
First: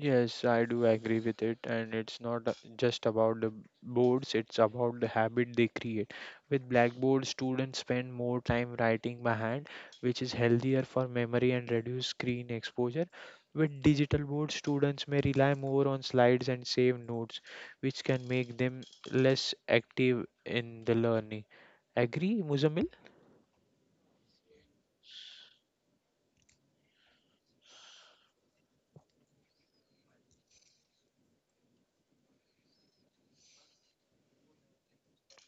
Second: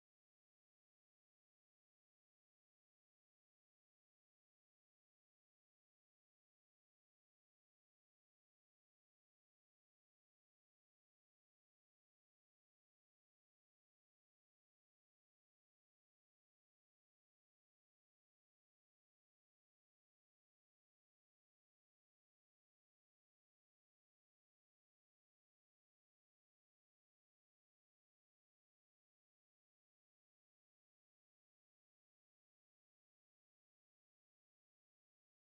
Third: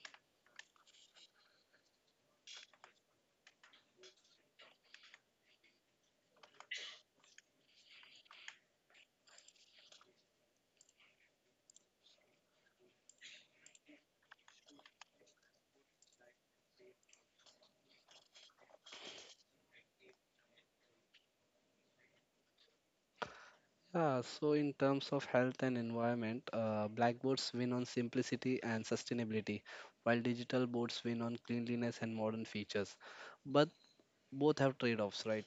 C: Yes, I do agree with it, and it's not just about the boards, it's about the habit they create. With blackboard, students spend more time writing by hand, which is healthier for memory and reduce screen exposure. With digital boards, students may rely more on slides and save notes, which can make them less active in the learning. Agree, Muzamil?
B: Yeah, so in terms of health and environment, blackboards win on simplicity and sustainability, while digital boards win on cleanliness and modern features. But both have trade offs, right?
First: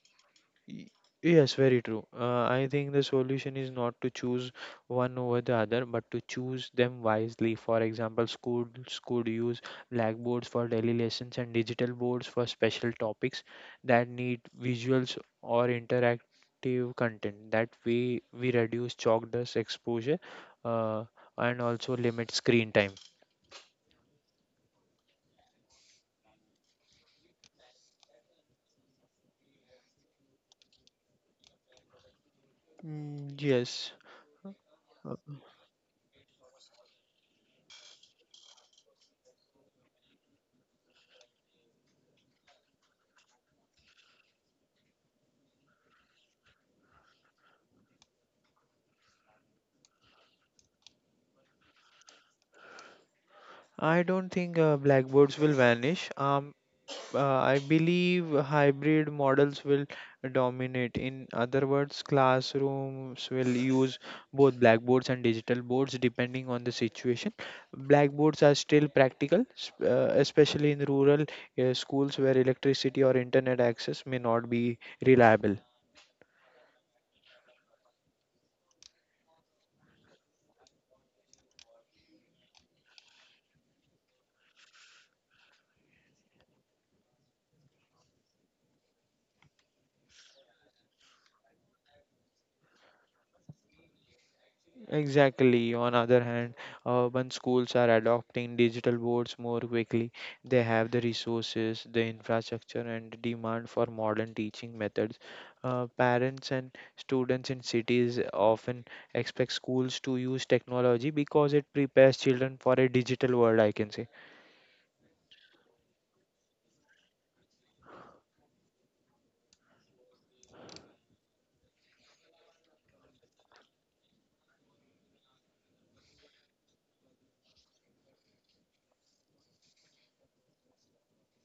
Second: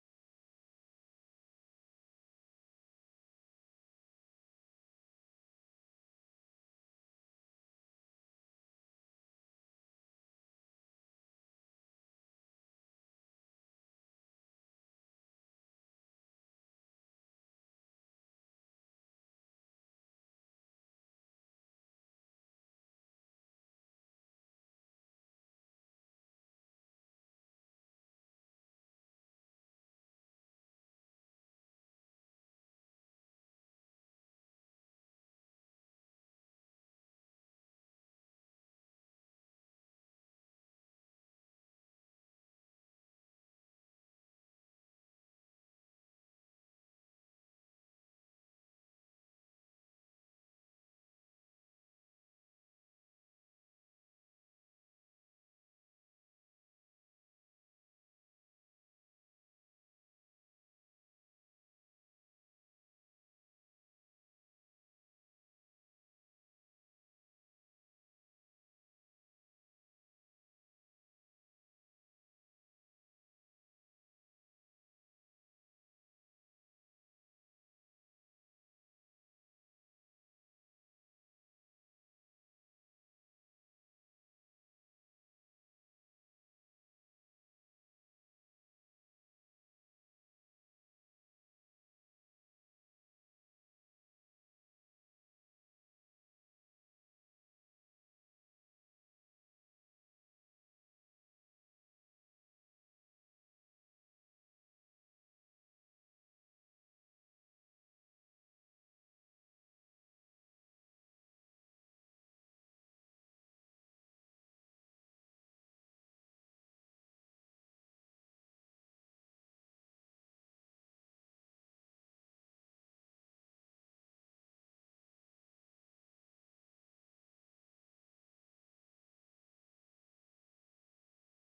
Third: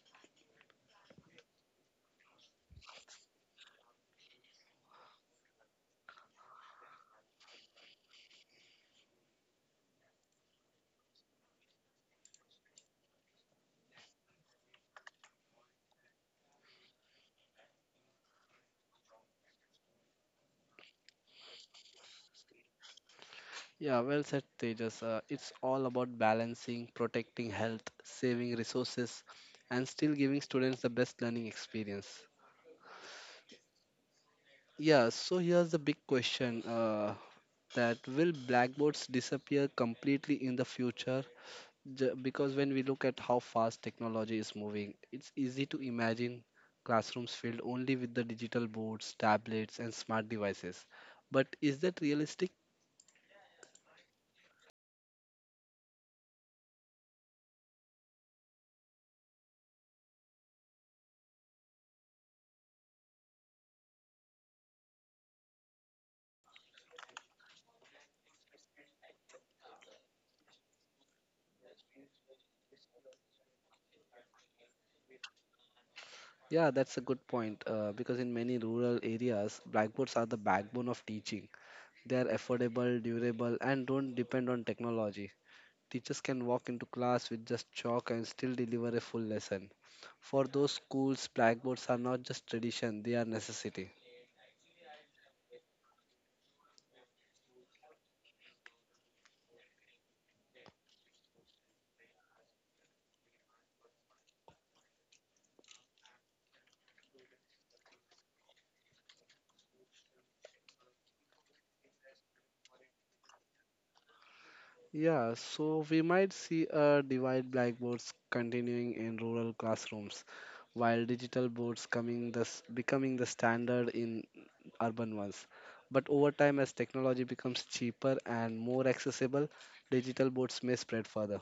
C: Y- Yes, very true. I think the solution is not to choose one over the other, but to choose them wisely. For example, schools could use blackboards for daily lessons and digital boards for special topics that need visuals or interactive content. That way, we reduce chalk dust exposure uh, and also limit screen time.
B: Yeah, well said, Tejas. It's all about balancing, protecting health, saving resources, and still giving students the best learning experience.
C: Mm, yes.
B: Yeah,
C: Uh,
B: so here's the big question, that will blackboards disappear completely in the future? Because when we look at how fast technology is moving, it's easy to imagine classrooms filled only with the digital boards, tablets, and smart devices. But is that realistic?
C: I don't think blackboards will vanish. I believe hybrid models will dominate. In other words, classrooms will use both blackboards and digital boards depending on the situation. Blackboards are still practical, especially in rural schools where electricity or internet access may not be reliable.
B: Yeah, that's a good point, because in many rural areas, blackboards are the backbone of teaching. They are affordable, durable, and don't depend on technology. Teachers can walk into class with just chalk and still deliver a full lesson. For those schools, blackboards are not just tradition, they are necessity.
C: Exactly. On other hand, urban schools are adopting digital boards more quickly. They have the resources, the infrastructure, and the demand for modern teaching methods. Parents and students in cities often expect schools to use technology because it prepares children for a digital world, I can say.
B: Yeah, so we might see a divide, blackboards continuing in rural classrooms, while digital boards becoming the standard in urban ones. But over time, as technology becomes cheaper and more accessible, digital boards may spread further.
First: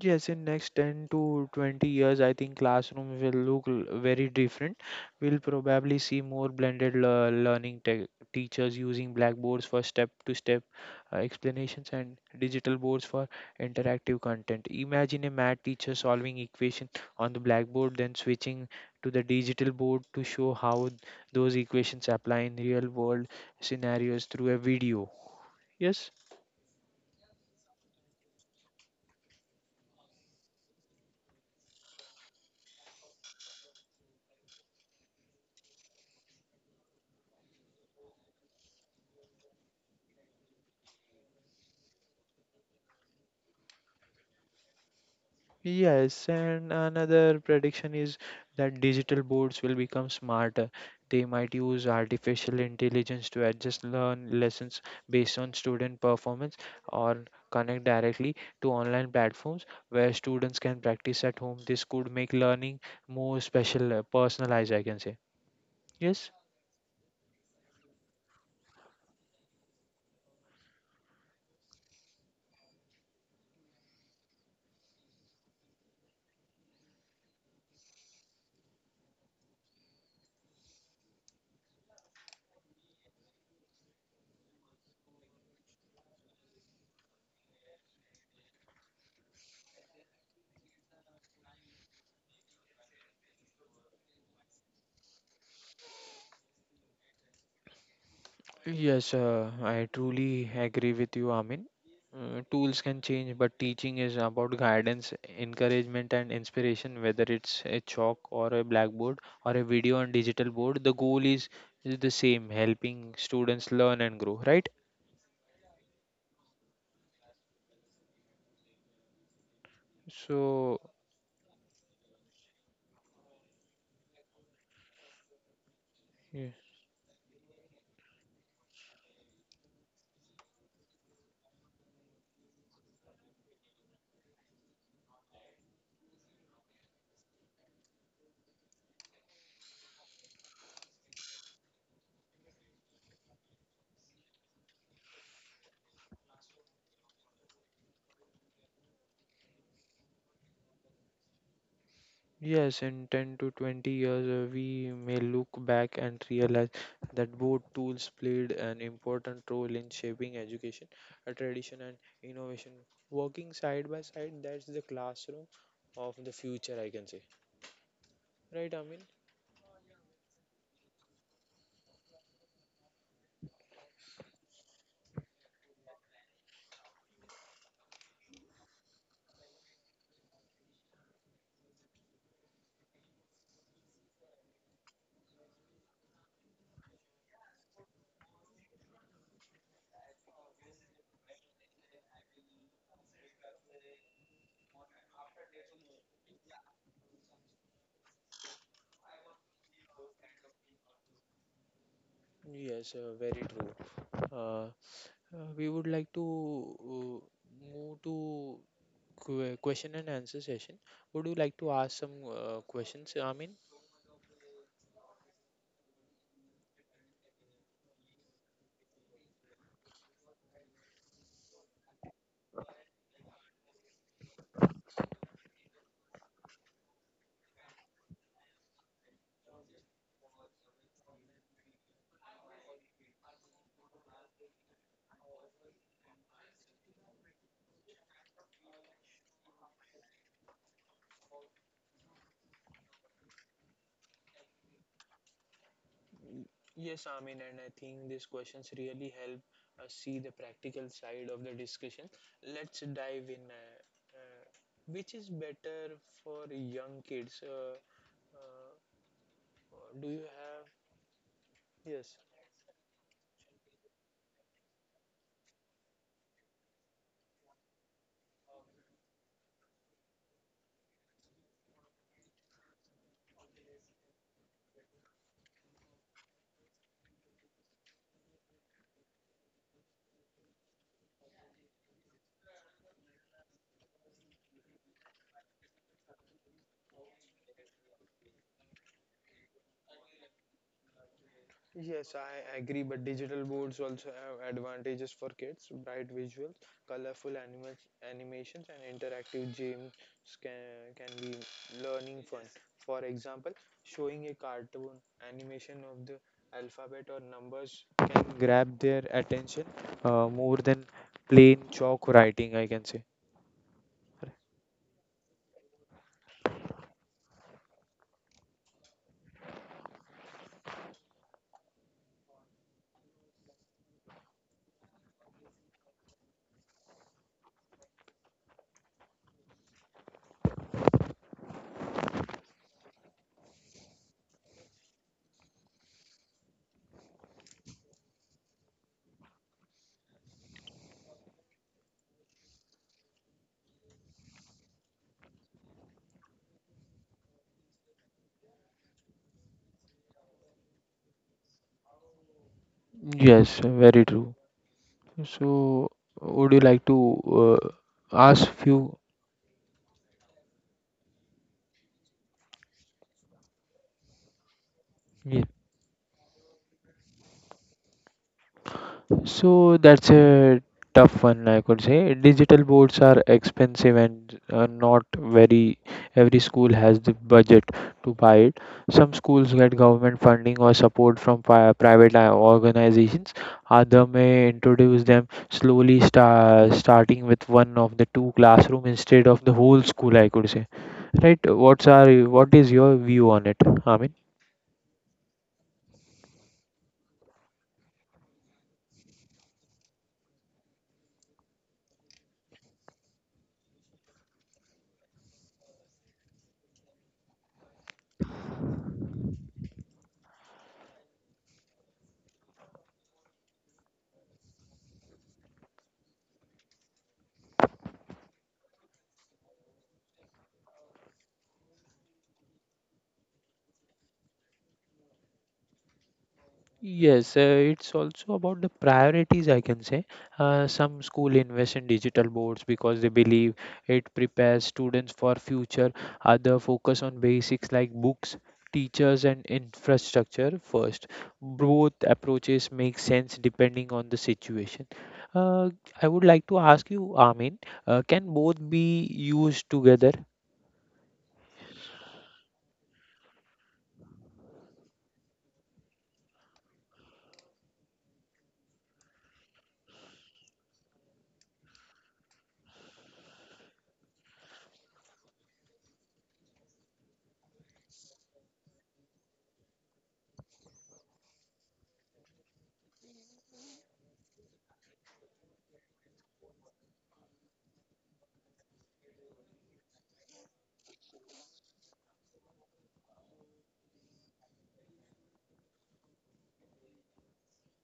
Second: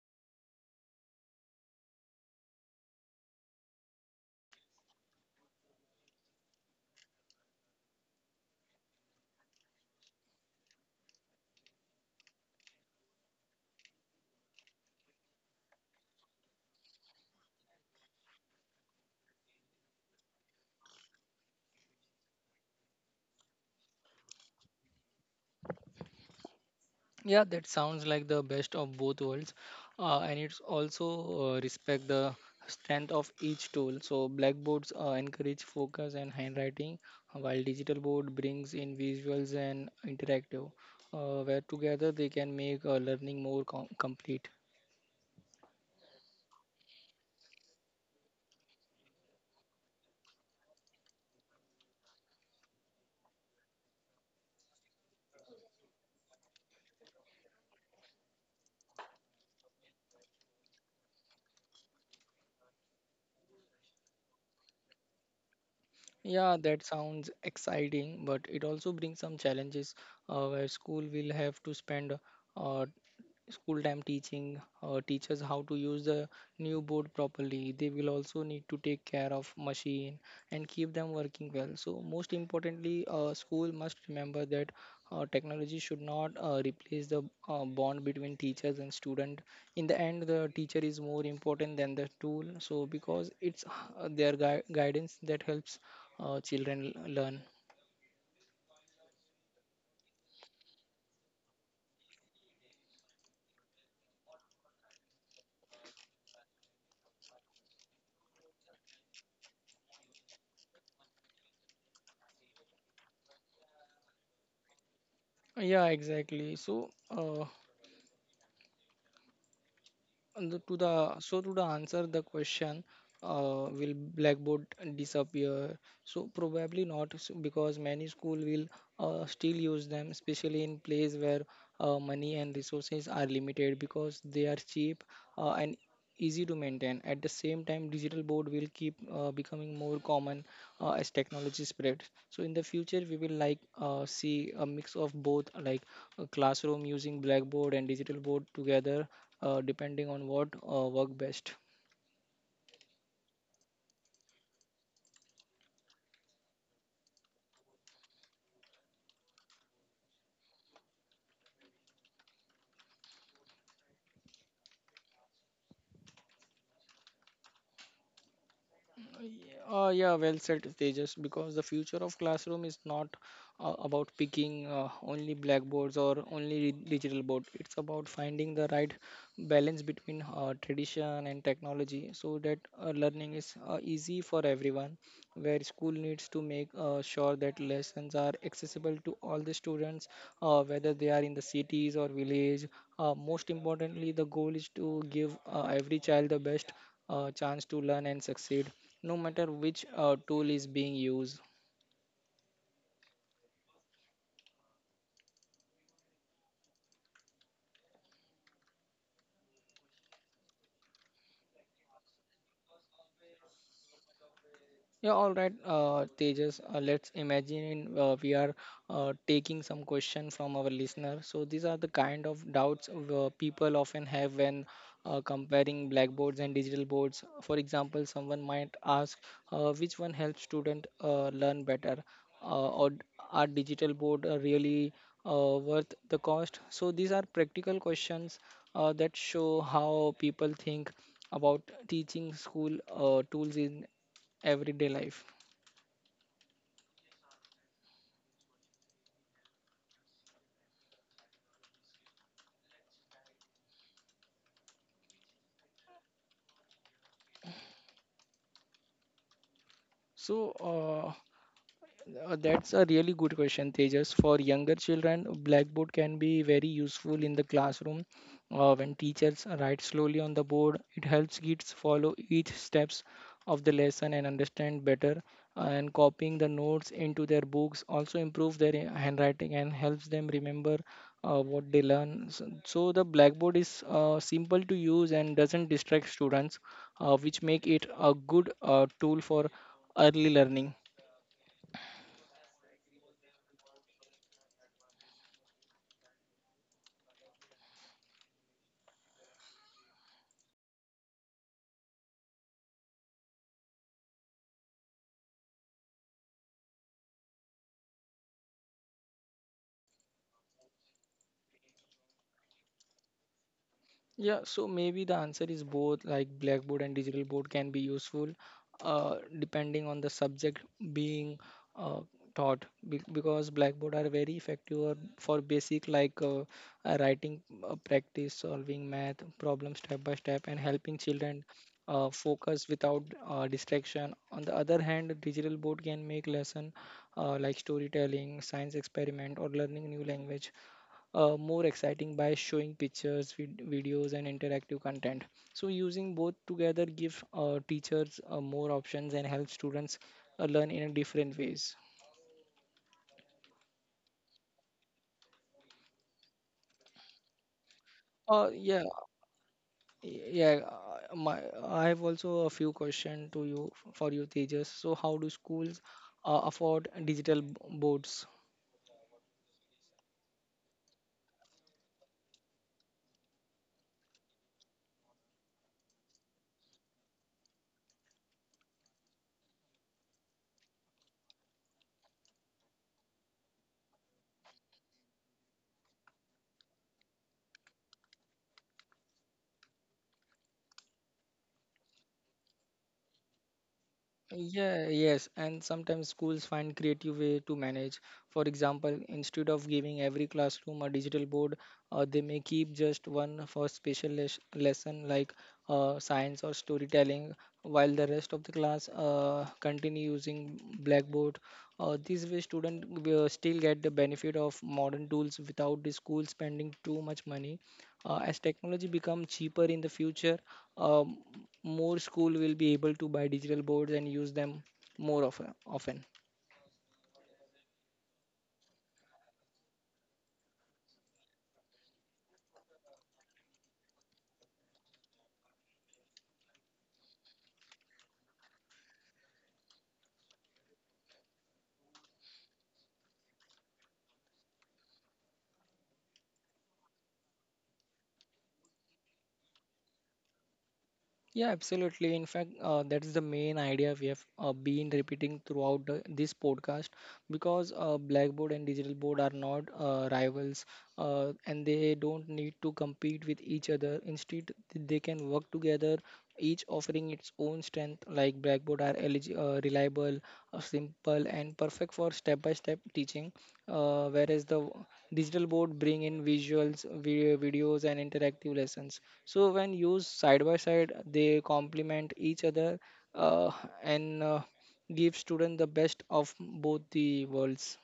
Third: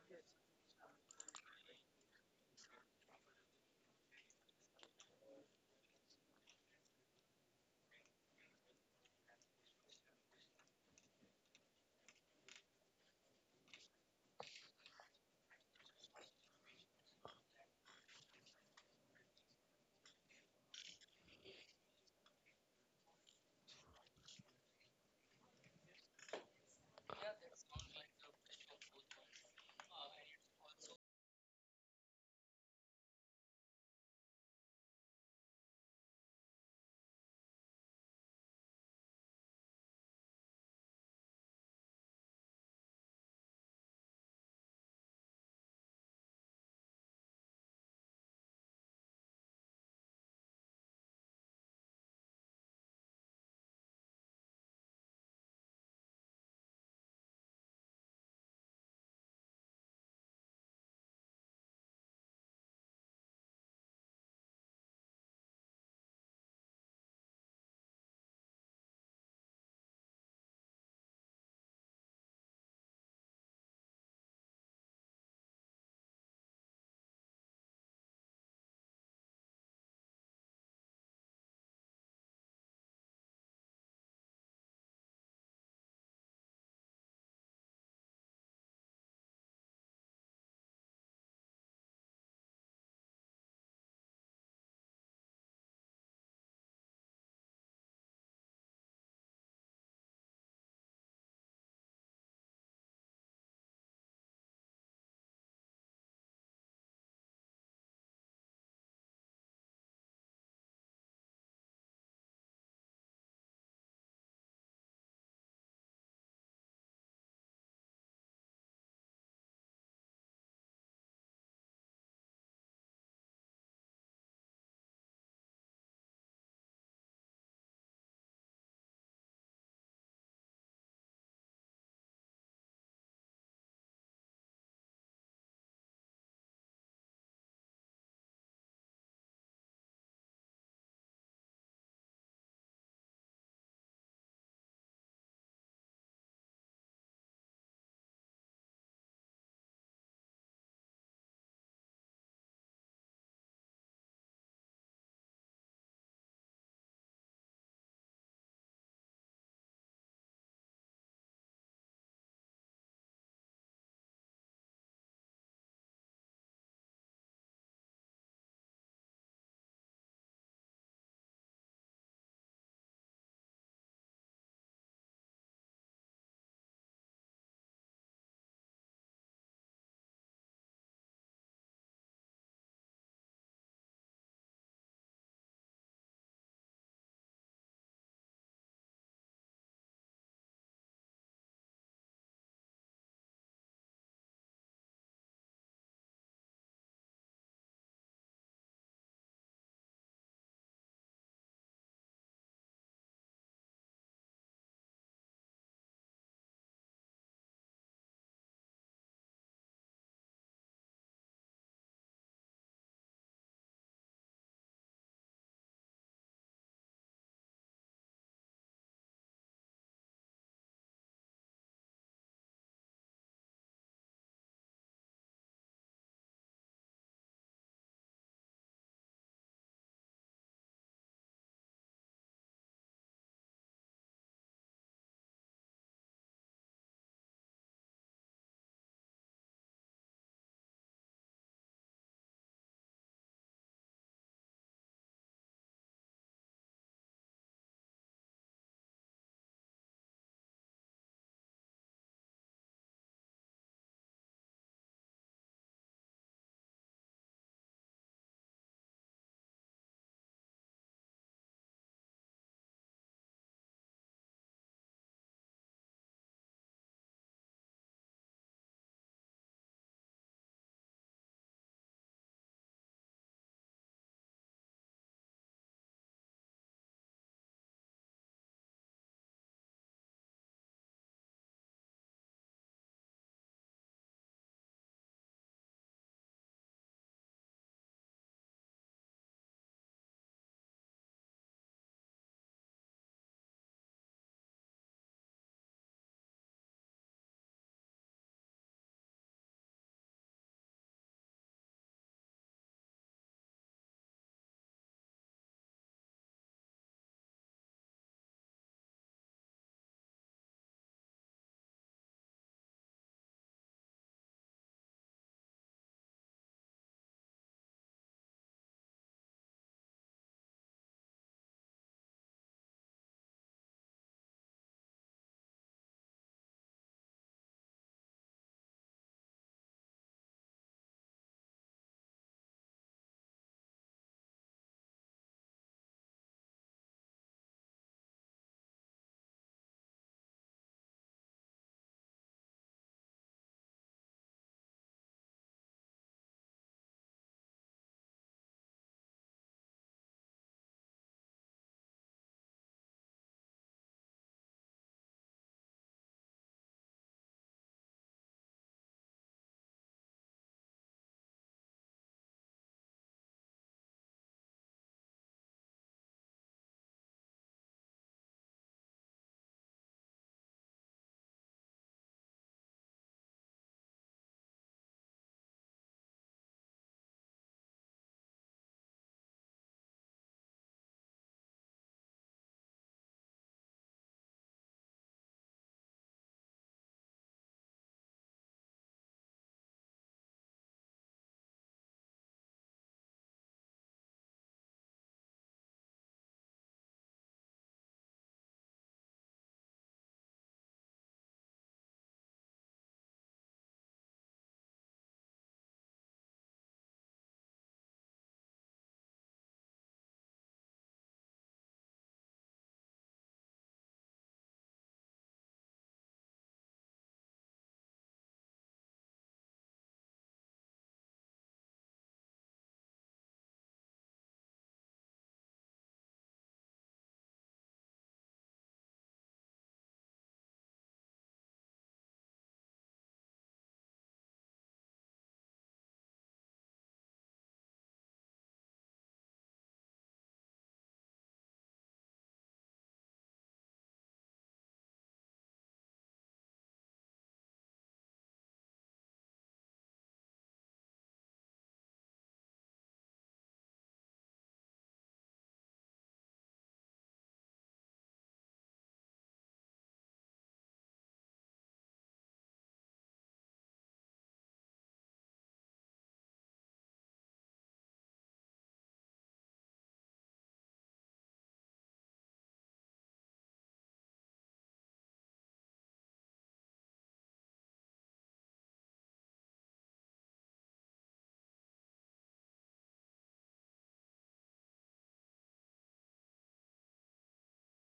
C: Yes, in next 10 to 20 years, I think classroom will very different. We'll probably see more blended lear- learning te teachers using blackboards for step-to-step explanations and digital boards for interactive content. Imagine a math teacher solving equation on the blackboard, then switching to the digital board to show how those equations apply in real-world scenarios through a video. Yes.
A: Yeah, that sounds like the best of both worlds, and it's also respect the strength of each tool. So blackboards encourage focus and handwriting, while digital board brings in visuals and interactive, where together they can make learning more complete.
C: Yes, and another prediction is that digital boards will become smarter. They might use artificial intelligence to adjust learn lessons based on student performance or connect directly to online platforms where students can practice at home. This could make learning more personalized, I can say. Yes.
A: Yeah, that sounds exciting, but it also brings some challenges where school will have to spend uh, school time teaching teachers how to use the new board properly. They will also need to take care of machine and keep them working well. So most importantly, school must remember that technology should not replace the bond between teachers and student. In the end the teacher is more important than the tool, so because it's their guidance that helps children learn.
C: Yes, I truly agree with you, Amin. Tools can change, but teaching is about guidance, encouragement, and inspiration. Whether it's a chalk or a blackboard, or a video and digital board, the goal is the same: helping students learn and grow. Right?
A: Yeah, exactly. so uh, And the- to
C: So,
A: the so to the answer the question, will blackboard disappear? So probably not because many school will still use them, especially in place where money and resources are limited, because they are cheap and easy to maintain. At the same time, digital board will keep becoming more common as technology spreads. So in the future, we will like see a mix of both, like a classroom using blackboard and digital board together, depending on what work best.
C: yes, in 10 to 20 years, we may look back and realize that both tools played an important role in shaping education, a tradition, and innovation. Working side by side, that's the classroom of the future, I can say. Right, Amin?
A: Yeah, well said, Tejas, because the future of classroom is not about picking only blackboards or only digital board. It's about finding the right balance between tradition and technology so that learning is easy for everyone. Where school needs to make sure that lessons are accessible to all the students, whether they are in the cities or village. Most importantly the goal is to give every child the best chance to learn and succeed, no matter which tool is being used.
C: Yes, very true. Uh, we would like to move to question and answer session. Would you like to ask some questions, Amin?
A: Yeah, all right, Tejas. Let's imagine we are taking some question from our listener. So these are the kind of doubts people often have when comparing blackboards and digital boards. For example, someone might ask, which one helps student learn better, uh, or d- are digital board really worth the cost? So these are practical questions that show how people think about teaching school tools in everyday life.
C: Yes, Amin, and I think these questions really help us see the practical side of the discussion. Let's dive in. Uh, which is better for young kids? Uh, do you
A: so
C: have?
A: uh,
C: Yes.
A: That's a really good question, Tejas. For younger children, blackboard can be very useful in the classroom. When teachers write slowly on the board, it helps kids follow each steps of the lesson and understand better. And copying the notes into their books also improves their handwriting and helps them remember what they learn. So the blackboard is simple to use and doesn't distract students, which make it a good tool for early learning.
C: Yes, I agree, but digital boards also have advantages for kids. Bright visuals, colorful animations, and interactive games can, can be learning fun. For example, showing a cartoon animation of the alphabet or numbers can grab their attention more than plain chalk writing, I can say.
A: Yeah, so maybe the answer is both, like blackboard and digital board can be useful depending on the subject being uh, taught. Because blackboard are very effective for basic like writing practice, solving math problem step by step, and helping children focus without distraction. On the other hand, digital board can make lesson like storytelling, science experiment, or learning new language more exciting by showing pictures, videos, and interactive content. So, using both together gives teachers more options and helps students learn in a different ways.
C: Yes, very true. So, would you like to ask
A: Uh, yeah,
C: few?
A: yeah. My, I have also a few questions to you for you, Tejas. So, how do
C: Yeah.
A: schools afford digital boards?
C: So that's a tough one, I could say. Digital boards are expensive and not very, every school has the budget to buy it. Some schools get government funding or support from private organizations. Other may introduce them slowly, starting with one of the two classroom instead of the whole school, I could say. Right? What is your view on it, Amit?
A: Yeah, yes, and sometimes schools find creative way to manage. For example, instead of giving every classroom a digital board, they may keep just one for special lesson like science or storytelling, while the rest of the class continue using Blackboard. This way, students will still get the benefit of modern tools without the school spending too much money. As technology become cheaper in the future, um, more school will be able to buy digital boards and use them more often.
C: Yes, it's also about the priorities, I can say. Some school invest in digital boards because they believe it prepares students for future. Other focus on basics like books, teachers, and infrastructure first. Both approaches make sense depending on the situation. Uh, I would like to ask you, Amin, can both be used together?
A: Yeah, absolutely. In fact, that is the main idea we have been repeating throughout this podcast because Blackboard and digital board are not rivals, and they don't need to compete with each other. Instead, they can work together, each offering its own strengths like Blackboard are reliable, simple, and perfect for step-by-step teaching, uh, whereas the w- digital board bring in visuals, videos, and interactive lessons. So when used side by side, they complement each other uh, and give students the best of both the worlds.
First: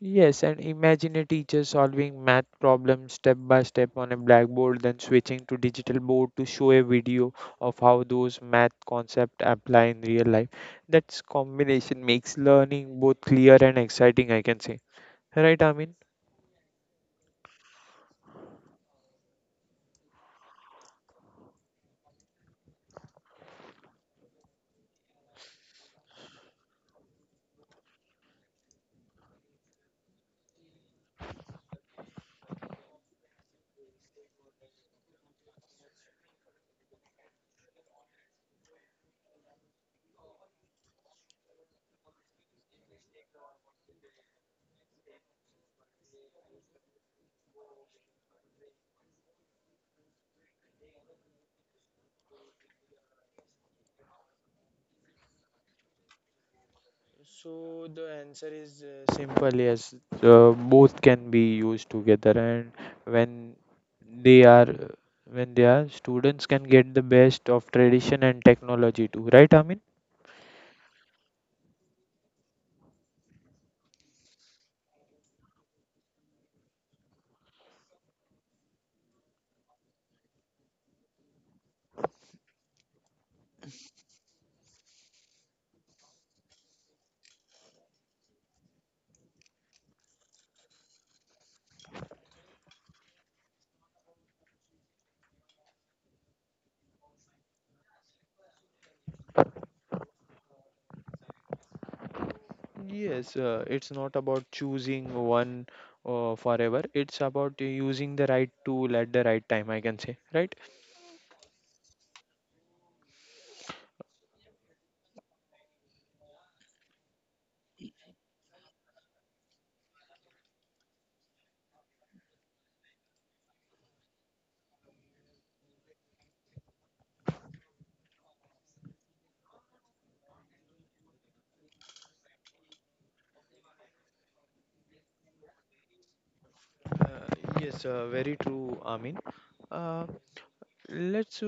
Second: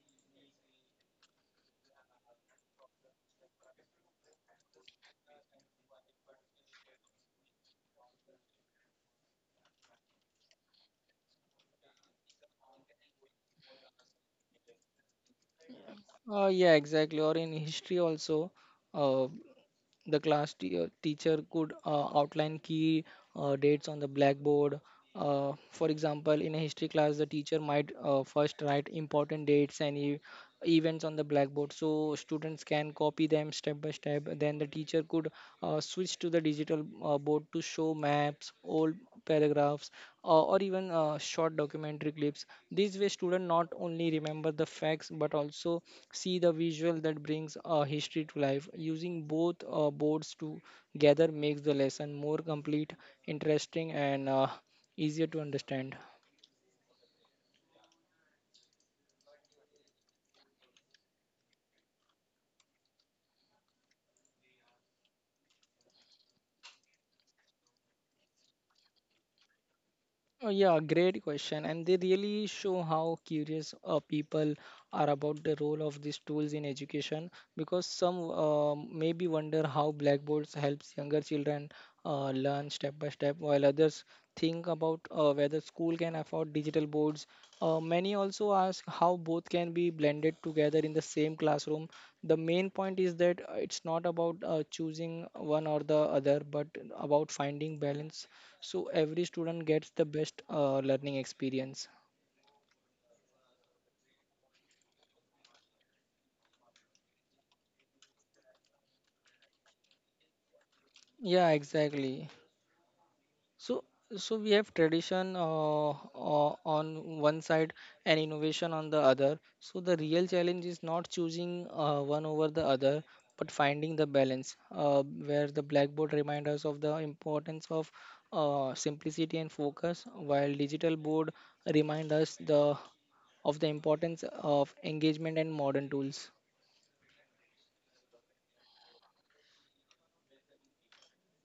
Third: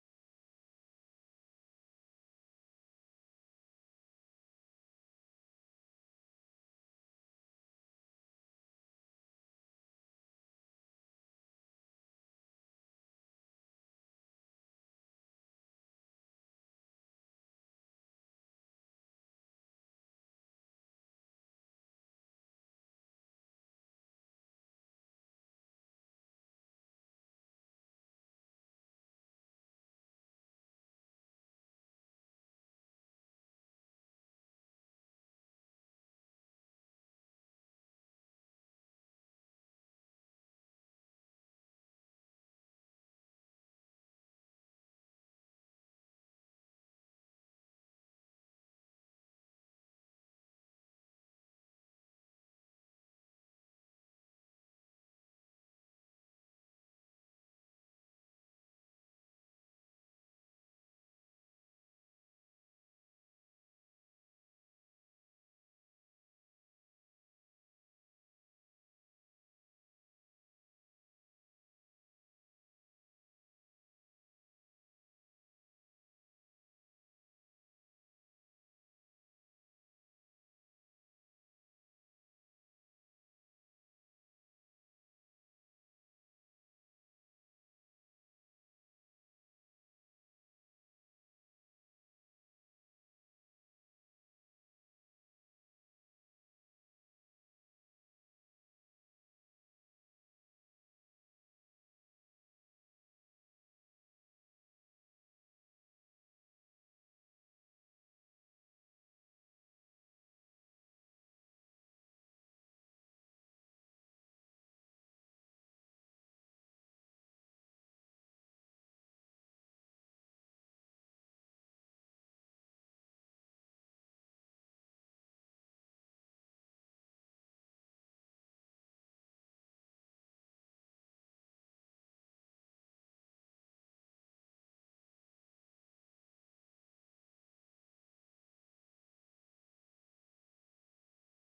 C: Yes, and imagine a teacher solving math problems step by step on a blackboard, then switching to digital board to show a video of how those math concepts apply in real life. That combination makes learning both clear and exciting, I can say. Right, Amin?
A: Yeah, exactly. Or in history also, uh, The teacher could outline key dates on the blackboard. For example, in a history class, the teacher might first write important dates and events on the blackboard so students can copy them step by step. Then the teacher could switch to the digital board to show maps, old paragraphs or even short documentary clips. This way students not only remember the facts but also see the visual that brings history to life. Using both boards together makes the lesson more complete, interesting, and easier to understand.
C: Simple, yes. Both can be used together, and when they are when they are students can get the best of tradition and technology too. Right, Amin?
A: Oh, yeah, great question. And they really show how curious people are about the role of these tools in education, because some maybe wonder how blackboards helps younger children learn step by step, while others think about whether school can afford digital boards. Many also ask how both can be blended together in the same classroom. The main point is that it's not about choosing one or the other, but about finding balance so every student gets the best learning experience.
C: Yes, it's not about choosing one forever. It's about using the right tool at the right time, I can say, right?
A: Yeah, exactly. So so we have tradition on one side and innovation on the other. So the real challenge is not choosing one over the other but finding the balance where the blackboard reminds us of the importance of simplicity and focus, while digital board remind us the of the importance of engagement and modern tools.
C: Uh, yes, very true, Amin. Uh, let's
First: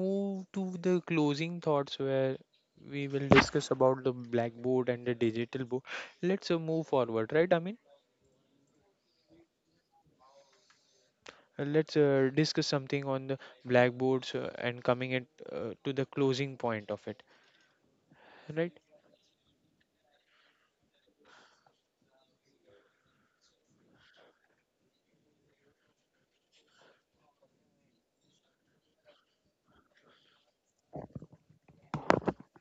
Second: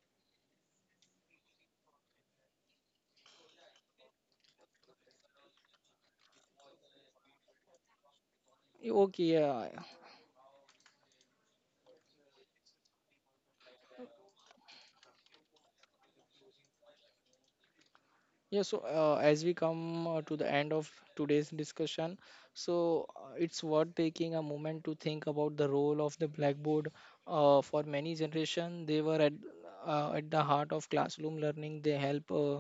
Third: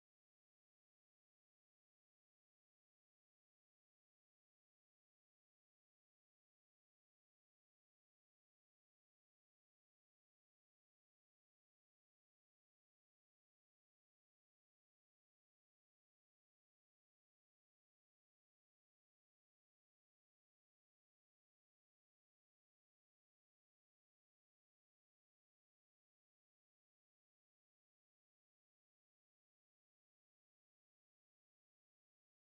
C: move to the closing thoughts where we will discuss about the blackboard and the digital board. Let's move forward, right, Amin?
A: Okay, yeah, yeah.
C: Let's discuss something on the blackboards and coming it to the closing point of it,
A: Yeah,
C: right?
A: so as we come to the end of today's discussion, it's worth taking a moment to think about the role of the blackboard. For many generations, they were at the heart of classroom learning. They help uh,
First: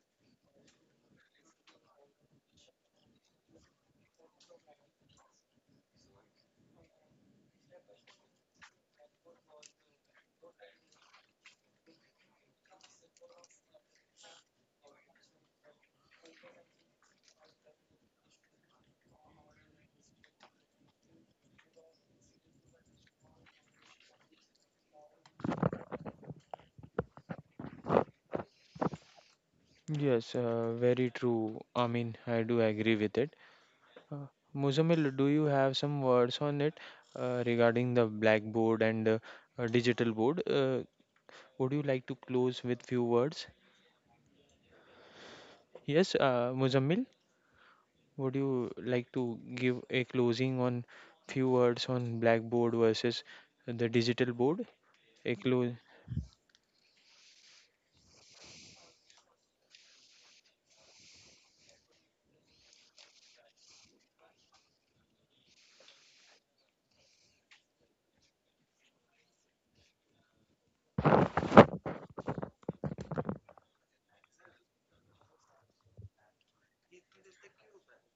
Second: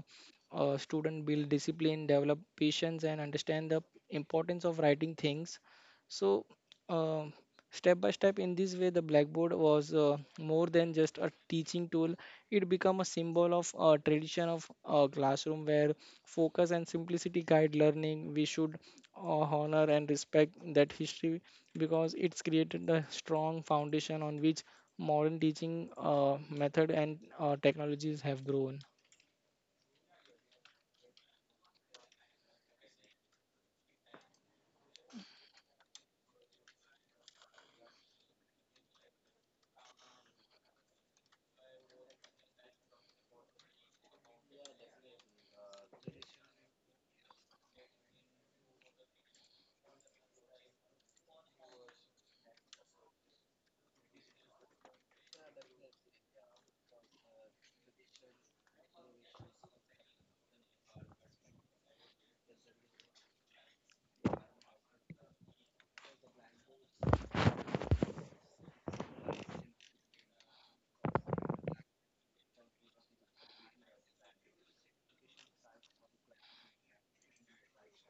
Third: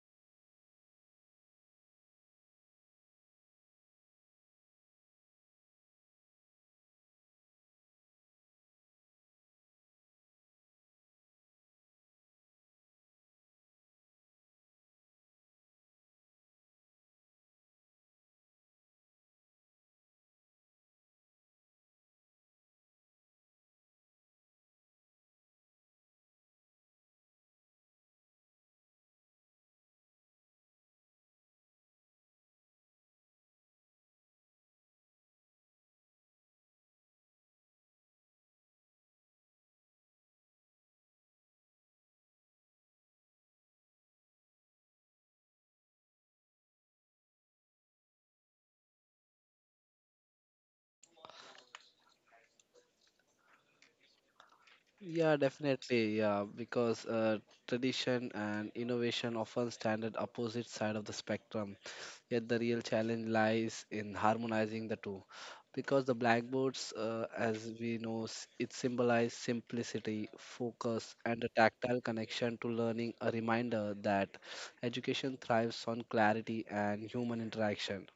A: uh, student build discipline, develop patience, and understand the importance of writing things. So um, Step by step, in this way the blackboard was more than just a teaching tool. It became a symbol of a tradition of a classroom where focus and simplicity guide learning. We should honor and respect that history because it's created a strong foundation on which modern teaching method and technologies have grown.
C: Yes, very true. I mean, I do agree with it. Uh, Muzamil, do you have some words on it regarding the blackboard and digital board? Would you like to close with few words? Yes, Muzamil, would you like to give a closing on few words on blackboard versus the digital board? A
B: Yeah,
C: close.
B: definitely. Yeah, because tradition and innovation often stand at opposite side of the spectrum. Yet the real challenge lies in harmonizing the two, because the blackboards, as we know, it symbolizes simplicity, focus, and a tactile connection to learning. A reminder that education thrives on clarity and human interaction.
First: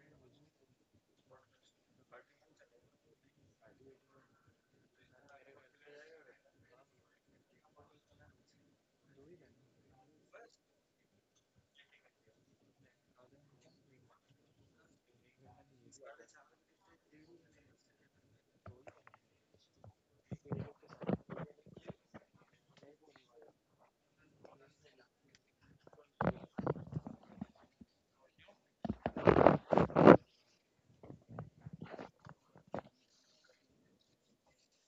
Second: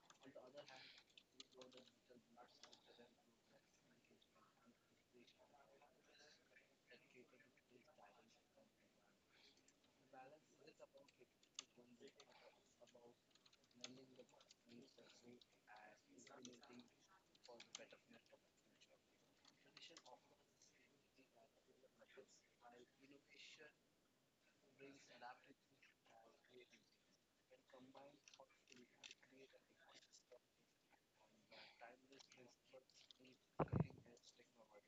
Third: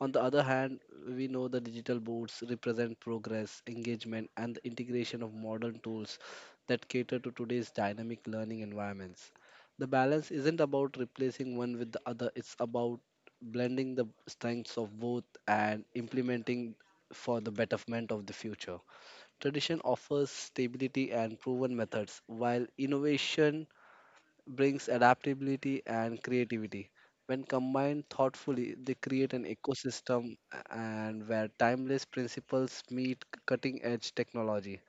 B: On the other hand, we know the digital boards represent progress, engagement, and the integration of modern tools that cater to today's dynamic learning environments. The balance isn't about replacing one with the other, it's about blending the strengths of both and implementing for the betterment of the future. Tradition offers stability and proven methods, while innovation brings adaptability and creativity. When combined thoughtfully, they create an ecosystem and where timeless principles meet cutting edge technology,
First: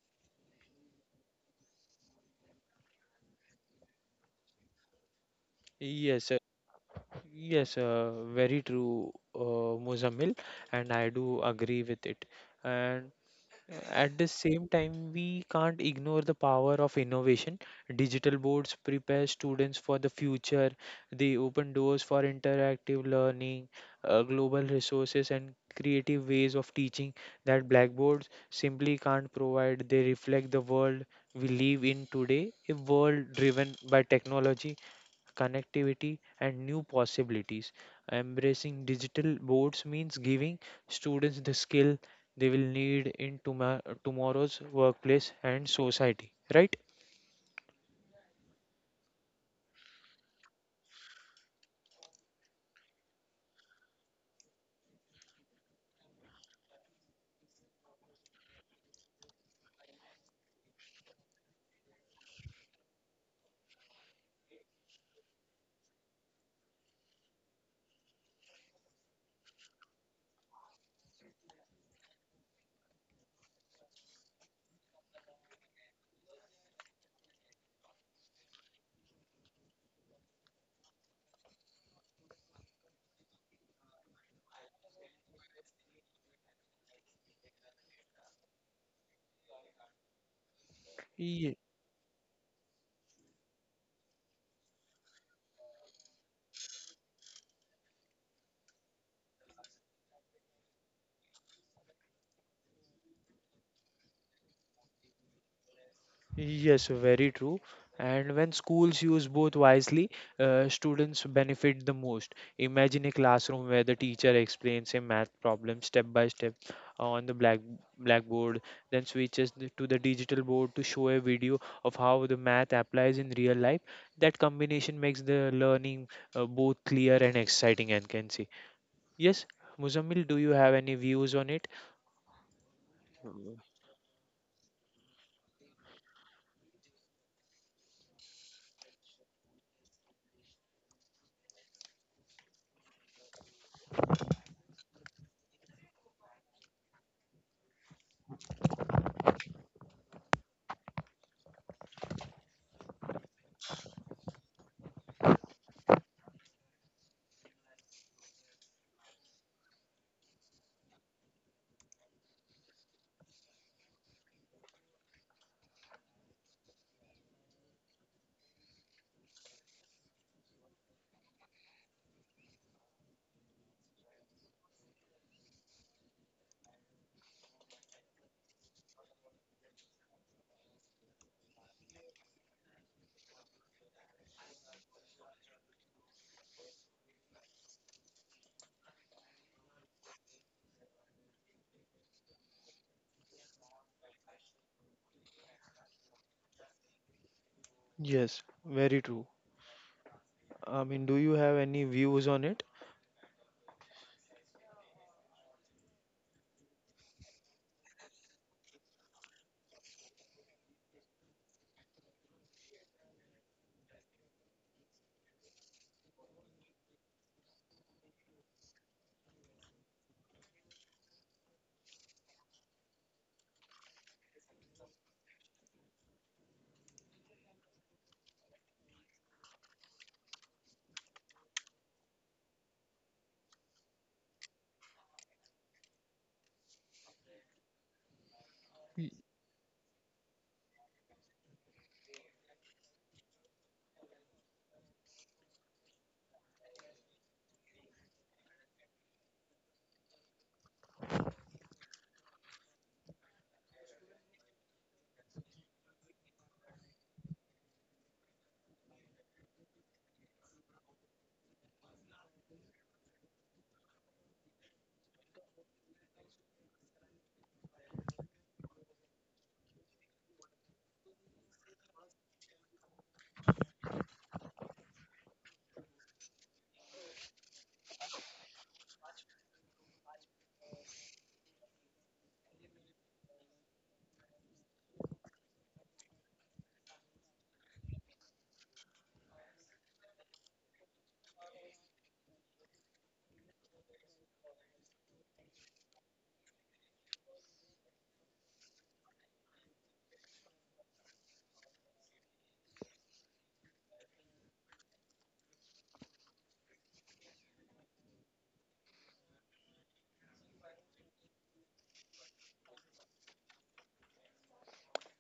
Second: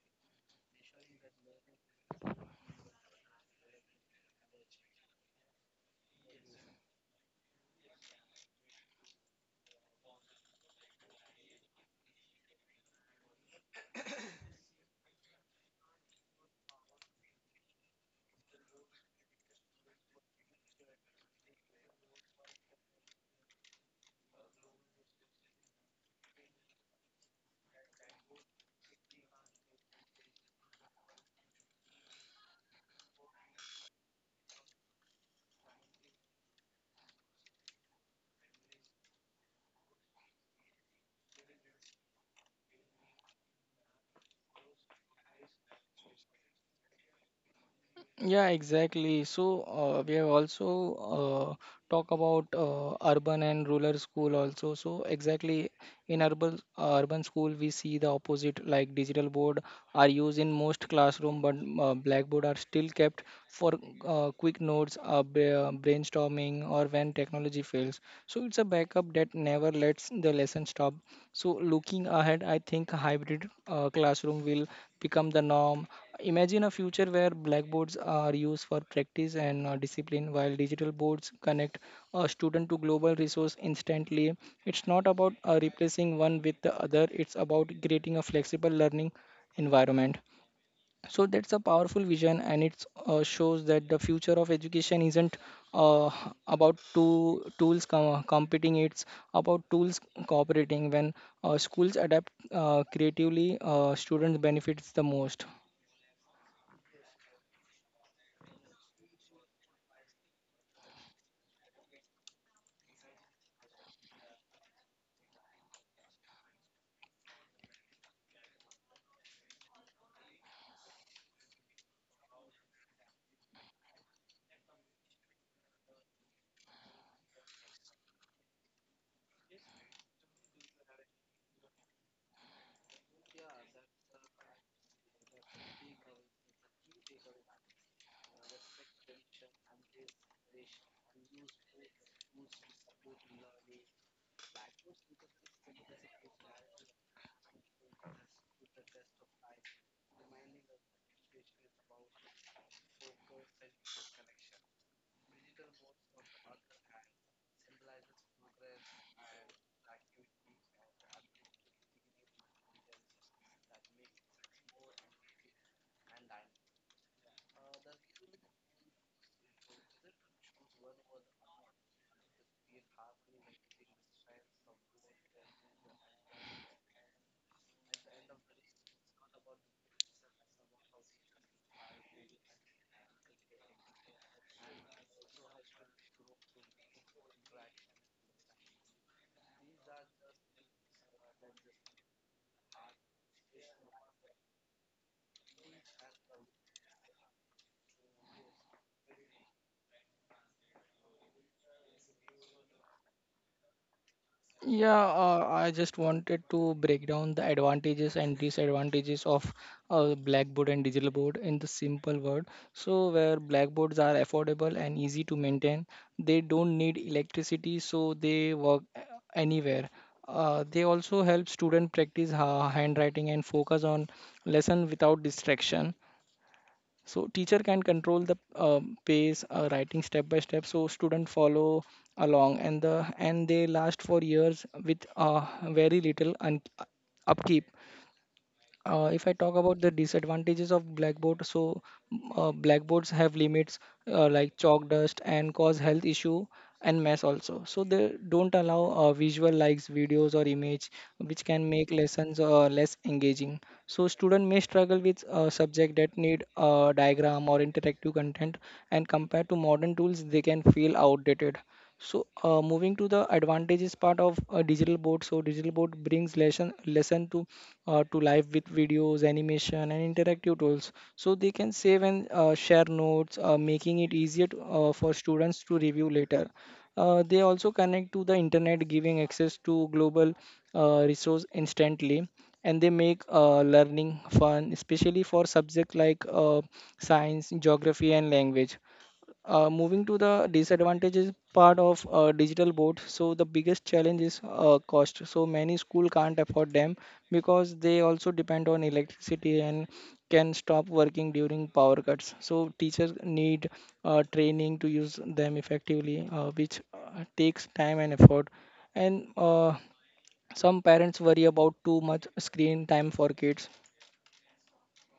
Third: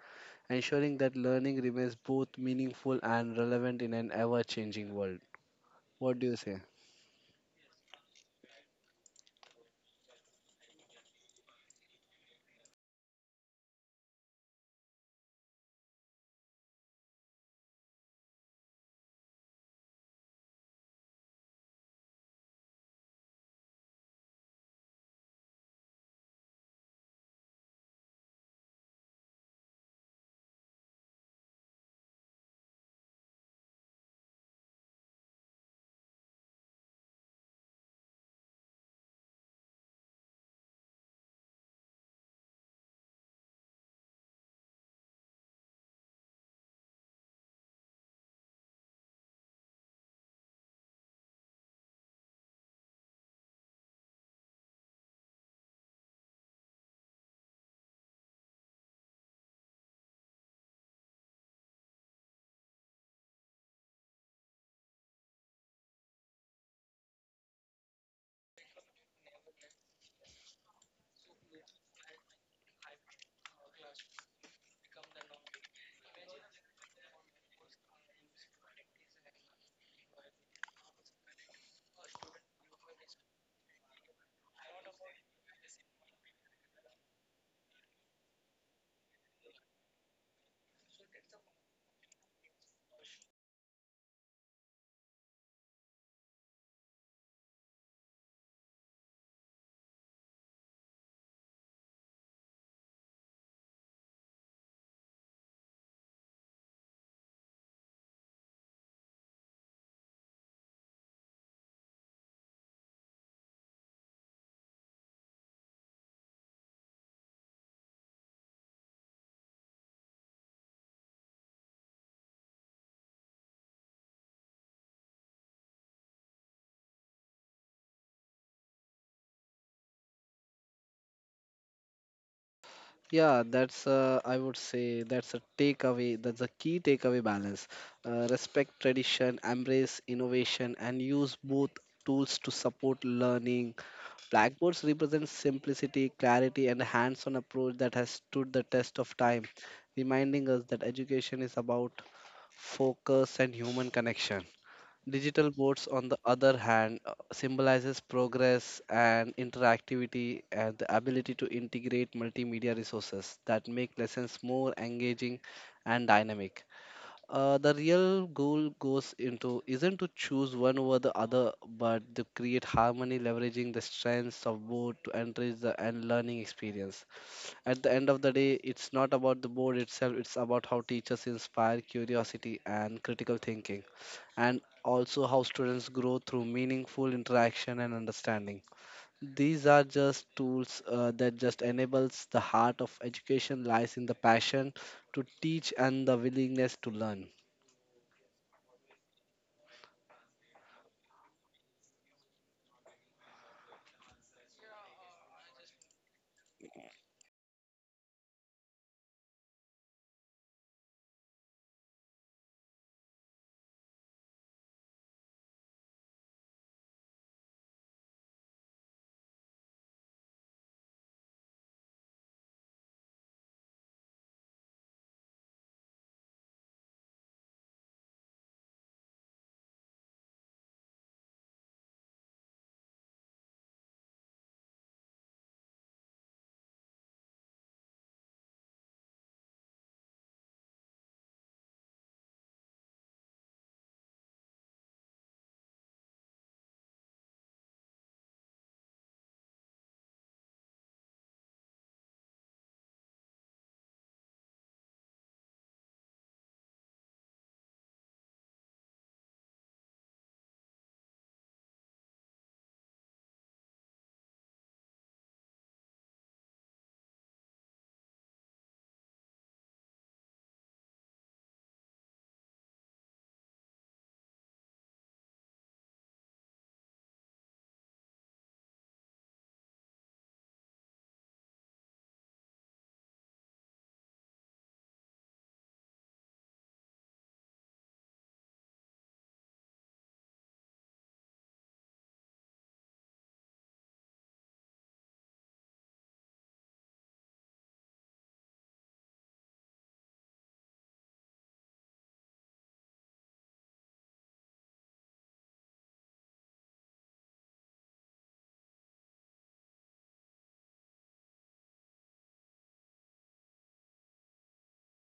B: ensuring that learning remains both meaningful and relevant in an ever-changing world. What do
C: Yes,
B: you say?
C: yes, very true, Muzamil, and I do agree with it. And at the same time, we can't ignore the power of innovation. Digital boards prepare students for the future. They open doors for interactive learning, global resources, and creative ways of teaching that blackboards simply can't provide. They reflect the world we live in today, a world driven by technology, connectivity, and new possibilities. Embracing digital boards means giving students the skill they will need in tomorrow's workplace and society, right?
A: Yeah, exactly. So we have also talk about urban and rural school also. So exactly in urban school we see the opposite, like digital board are used in most classroom, but blackboard are still kept for quick notes, brainstorming, or when technology fails. So it's a backup that never lets the lesson stop. So looking ahead, I think hybrid classroom will become the norm. Imagine a future where blackboards are used for practice and discipline, while digital boards connect a student to global resource instantly. It's not about replacing one with the other. It's about creating a flexible learning environment. So that's a powerful vision, and it shows that the future of education isn't uh, about two tools competing; it's about tools cooperating. When schools adapt creatively, students benefits the most.
C: Yes, very true. And when schools use both wisely, students benefit the most. Imagine a classroom where the teacher explains a math problem step by step on the blackboard, then switches to the digital board to show a video of how the math applies in real life. That combination makes the learning both clear and exciting, and can see. Yes, Muzammil, do you have any views on it?
B: Yeah, that's, I would say, that's a takeaway. That's a key takeaway balance. Respect tradition, embrace innovation, and use both tools to support learning. Blackboards represent simplicity, clarity, and a hands-on approach that has stood the test of time, reminding us that education is about focus and human connection. Digital boards, on the other hand, symbolizes progress and interactivity and the ability to integrate multimedia resources that make lessons more engaging and dynamic. The real goal goes into isn't to choose one over the other, but to create harmony, leveraging the strengths of both to enrich the and learning experience. At the end of the day, it's not about the board itself, it's about how teachers inspire curiosity and critical thinking, and also how students grow through meaningful interaction and understanding. These are just tools, that just enables the heart of education lies in the passion to teach and the willingness to learn.
C: Yes, very true. I mean, do you have any views on it?
A: Yeah, I just wanted to break down the advantages and disadvantages of Blackboard and digital board in the simple word. So, where blackboards are affordable and easy to maintain, they don't need electricity, so they work anywhere. They also help student practice ha handwriting and focus on lesson without distraction, so teacher can control the pace, writing step by step so student follow along, and they last for years with very little upkeep. If I talk about the disadvantages of blackboard, so blackboards have limits like chalk dust and cause health issue and mess also. So they don't allow visual likes, videos or image, which can make lessons less engaging. So student may struggle with subject that need diagram or interactive content, and compared to modern tools, they can feel outdated. So moving to the advantages part of digital board. So digital board brings lesson to life with videos, animation, and interactive tools. So they can save and share notes, making it easier to, for students to review later. They also connect to the internet, giving access to global resource instantly, and they make learning fun, especially for subjects like science, geography, and language. Moving to the disadvantages part of digital board, so the biggest challenge is cost. So many school can't afford them because they also depend on electricity and can stop working during power cuts. So teachers need training to use them effectively, which takes time and effort. And Some parents worry about too much screen time for kids.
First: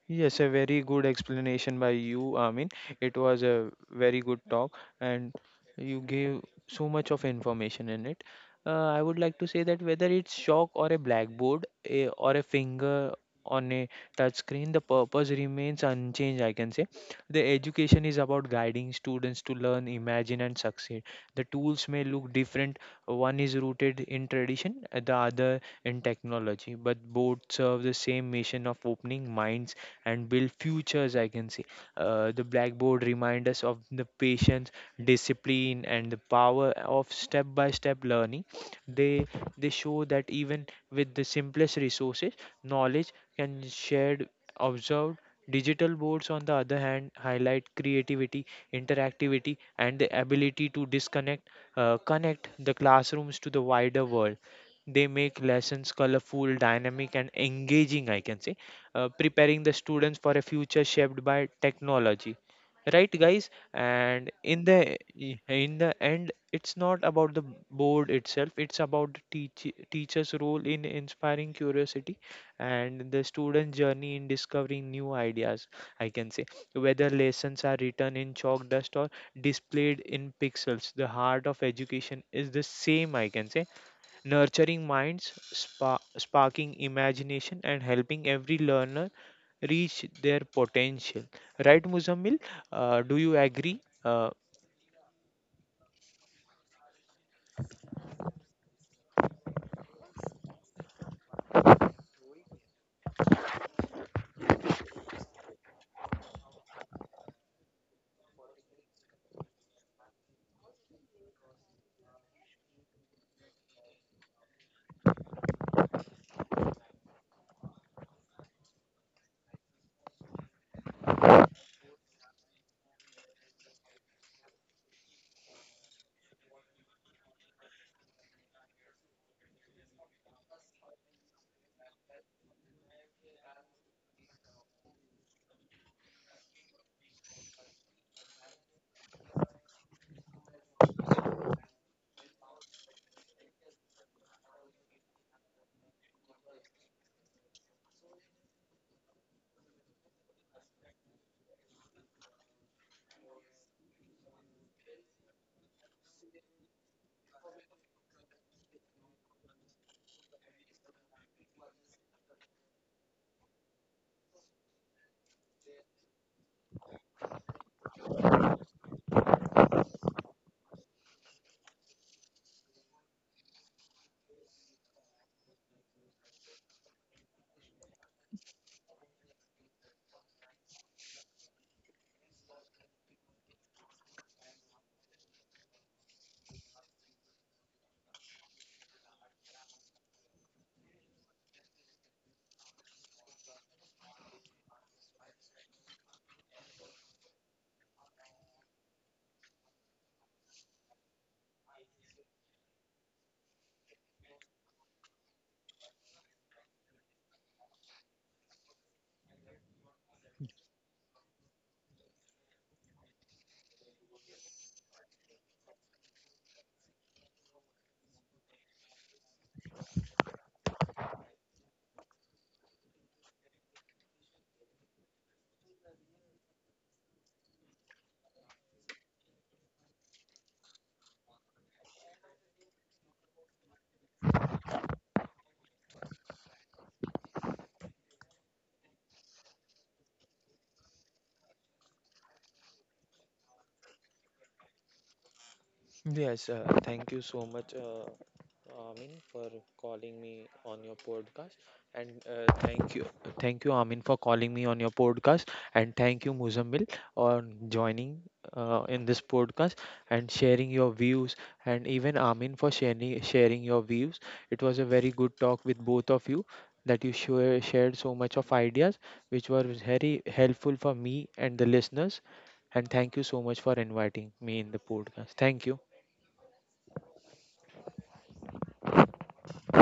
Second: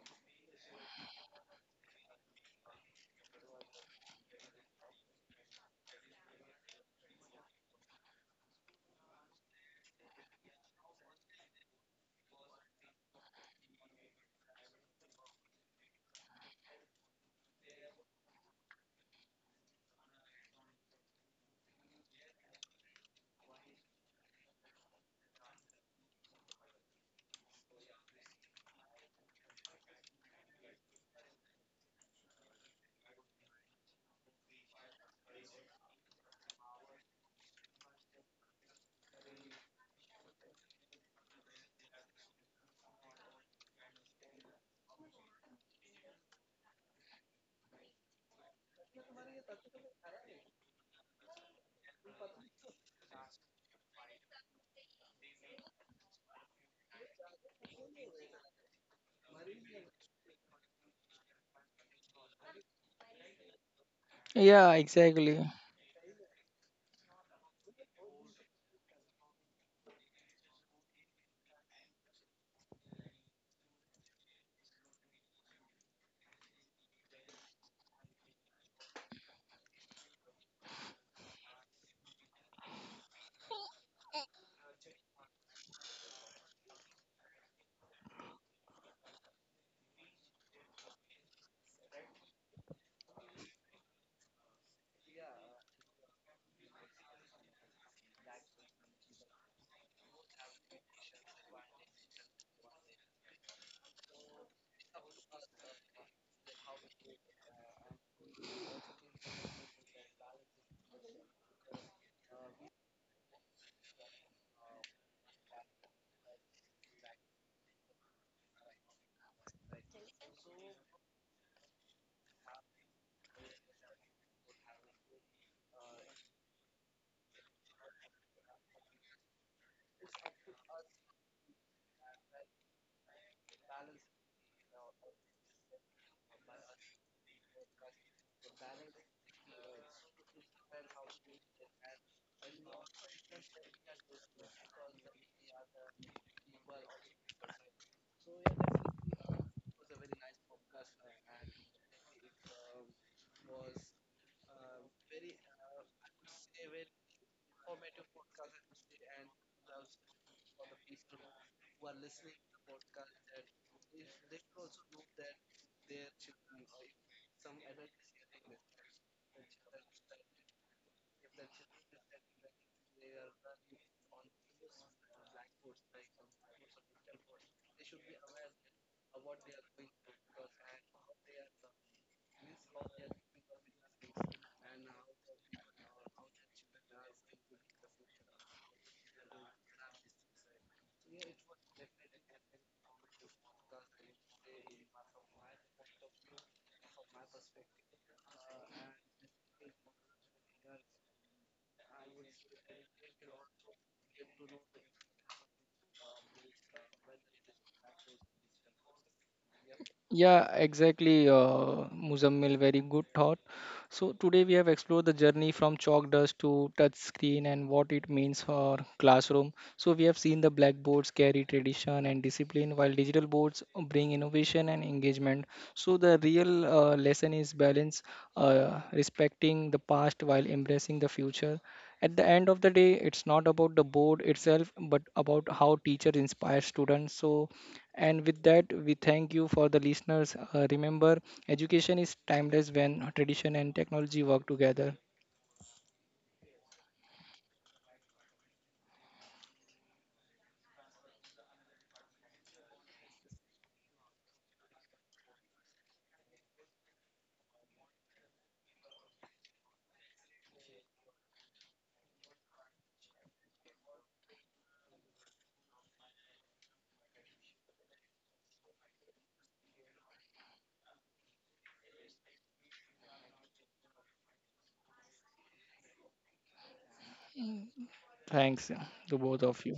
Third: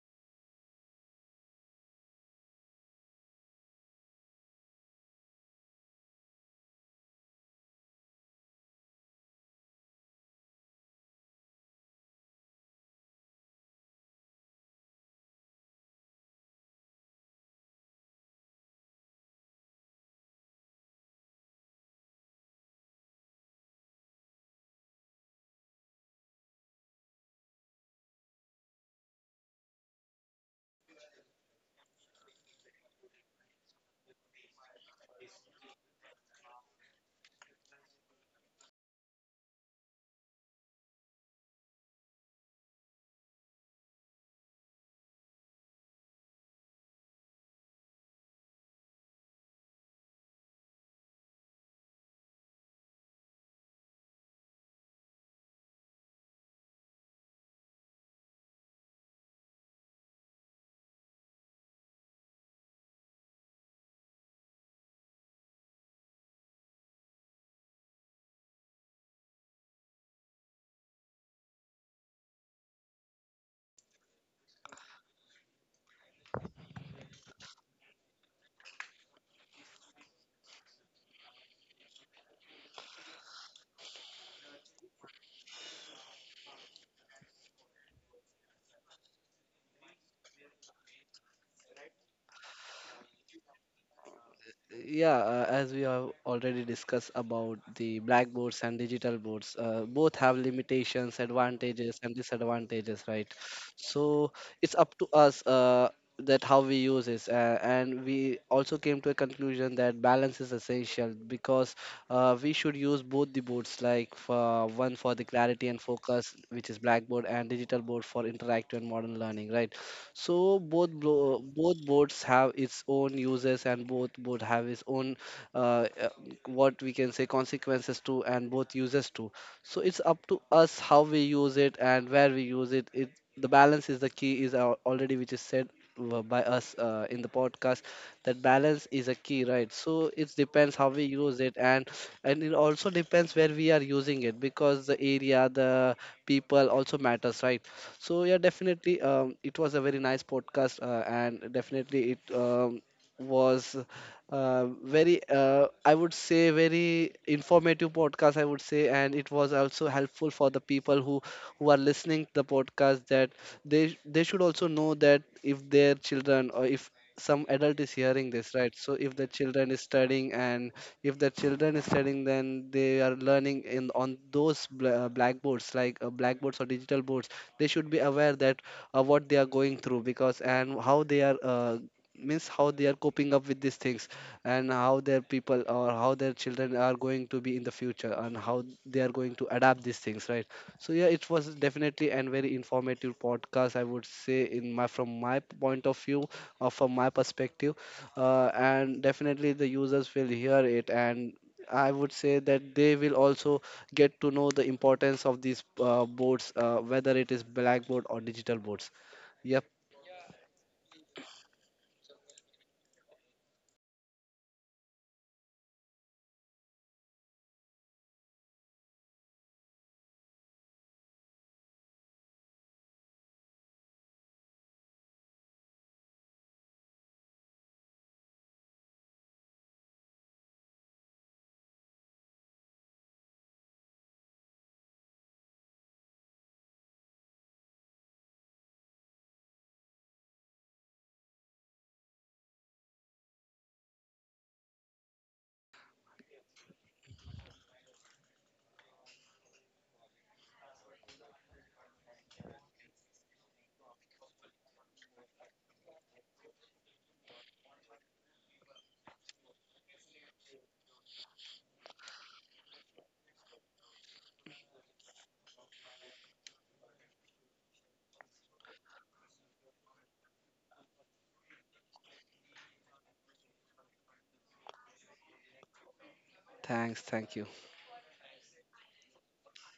C: Yes, a very good explanation by you, Amin. It was a very good talk, and you gave so much of information in it. I would like to say that whether it's chalk or a blackboard a, or a finger on a touch screen, the purpose remains unchanged, I can say. The education is about guiding students to learn, imagine, and succeed. The tools may look different, one is rooted in tradition, the other in technology, but both serve the same mission of opening minds and build futures, I can say. The blackboard reminds us of the patience, discipline, and the power of step by step learning. They, they show that even with the simplest resources, knowledge can shared observed. Digital boards, on the other hand, highlight creativity, interactivity, and the ability to connect the classrooms to the wider world. They make lessons colorful, dynamic, and engaging, I can say, preparing the students for a future shaped by technology, right guys? And in
A: Yeah,
C: the,
A: exactly.
C: in the end it's not about the board itself, it's about the teacher's role in inspiring curiosity and the student journey in discovering new ideas, I can say. Whether lessons are written in chalk dust or displayed in pixels, the heart of education is the same, I can say: nurturing minds, sparking imagination, and helping every learner reach their potential, right, Muzammil? Do you agree?
B: Yeah, as we have already discussed about the blackboards and digital boards, both have limitations, advantages, and disadvantages, right? So it's up to us, that how we use this. And we also came to a conclusion that balance is essential, because we should use both the boards, like for one for the clarity and focus, which is blackboard, and digital board for interactive and modern learning, right? So both boards have its own uses and both board have its own, uh, uh, what we can say, consequences to and both uses too. So it's up to us how we use it and where we use it. It the balance is the key, is already which is said by us, in the podcast, that balance is a key, right? So it depends how we use it, and it also depends where we are using it, because the area, the people also matters, right? So yeah, definitely, it was a very nice podcast, and definitely it was, very, I would say, very informative podcast. I would say. And it was also helpful for the people who are listening the podcast, that they should also know that if their children or if some adult is hearing this, right? So if the children is studying, and if the children is studying, then they are learning in on those blackboards, like blackboards or digital boards, they should be aware that, what they are going through, because and how they are, means how they are coping up with these things, and how their people or how their children are going to be in the future, and how they are going to adapt these things, right? So yeah, it was definitely and very informative podcast, I would say, in my, from my point of view or from my perspective. And definitely the users will hear it, and I would say that they will also get to know the importance of these boards, whether it is blackboard or digital boards. Yep,
A: Yeah, exactly, Muzammil. Very good thought. So today we have explored the journey from chalk dust to touch screen and what it means for classroom. So we have seen the blackboards carry tradition and discipline, while digital boards bring innovation and engagement. So the real lesson is balance, respecting the past while embracing the future. At the end of the day, it's not about the board itself, but about how teacher inspires students. So and with that, we thank you for the listeners. Remember, education is timeless when tradition and technology work together.
C: Yes, thank you so much, Amin, for calling me on your podcast, and thank you, Amin, for calling me on your podcast, and thank you, Muzammil, on joining in this podcast and sharing your views, and even Amin for sharing your views. It was a very good talk with both of you, that you shared so much of ideas, which were very helpful for me and the listeners. And thank you so much for inviting me in the podcast. Thank you.
B: thanks, thank you.
A: Thanks to both of you.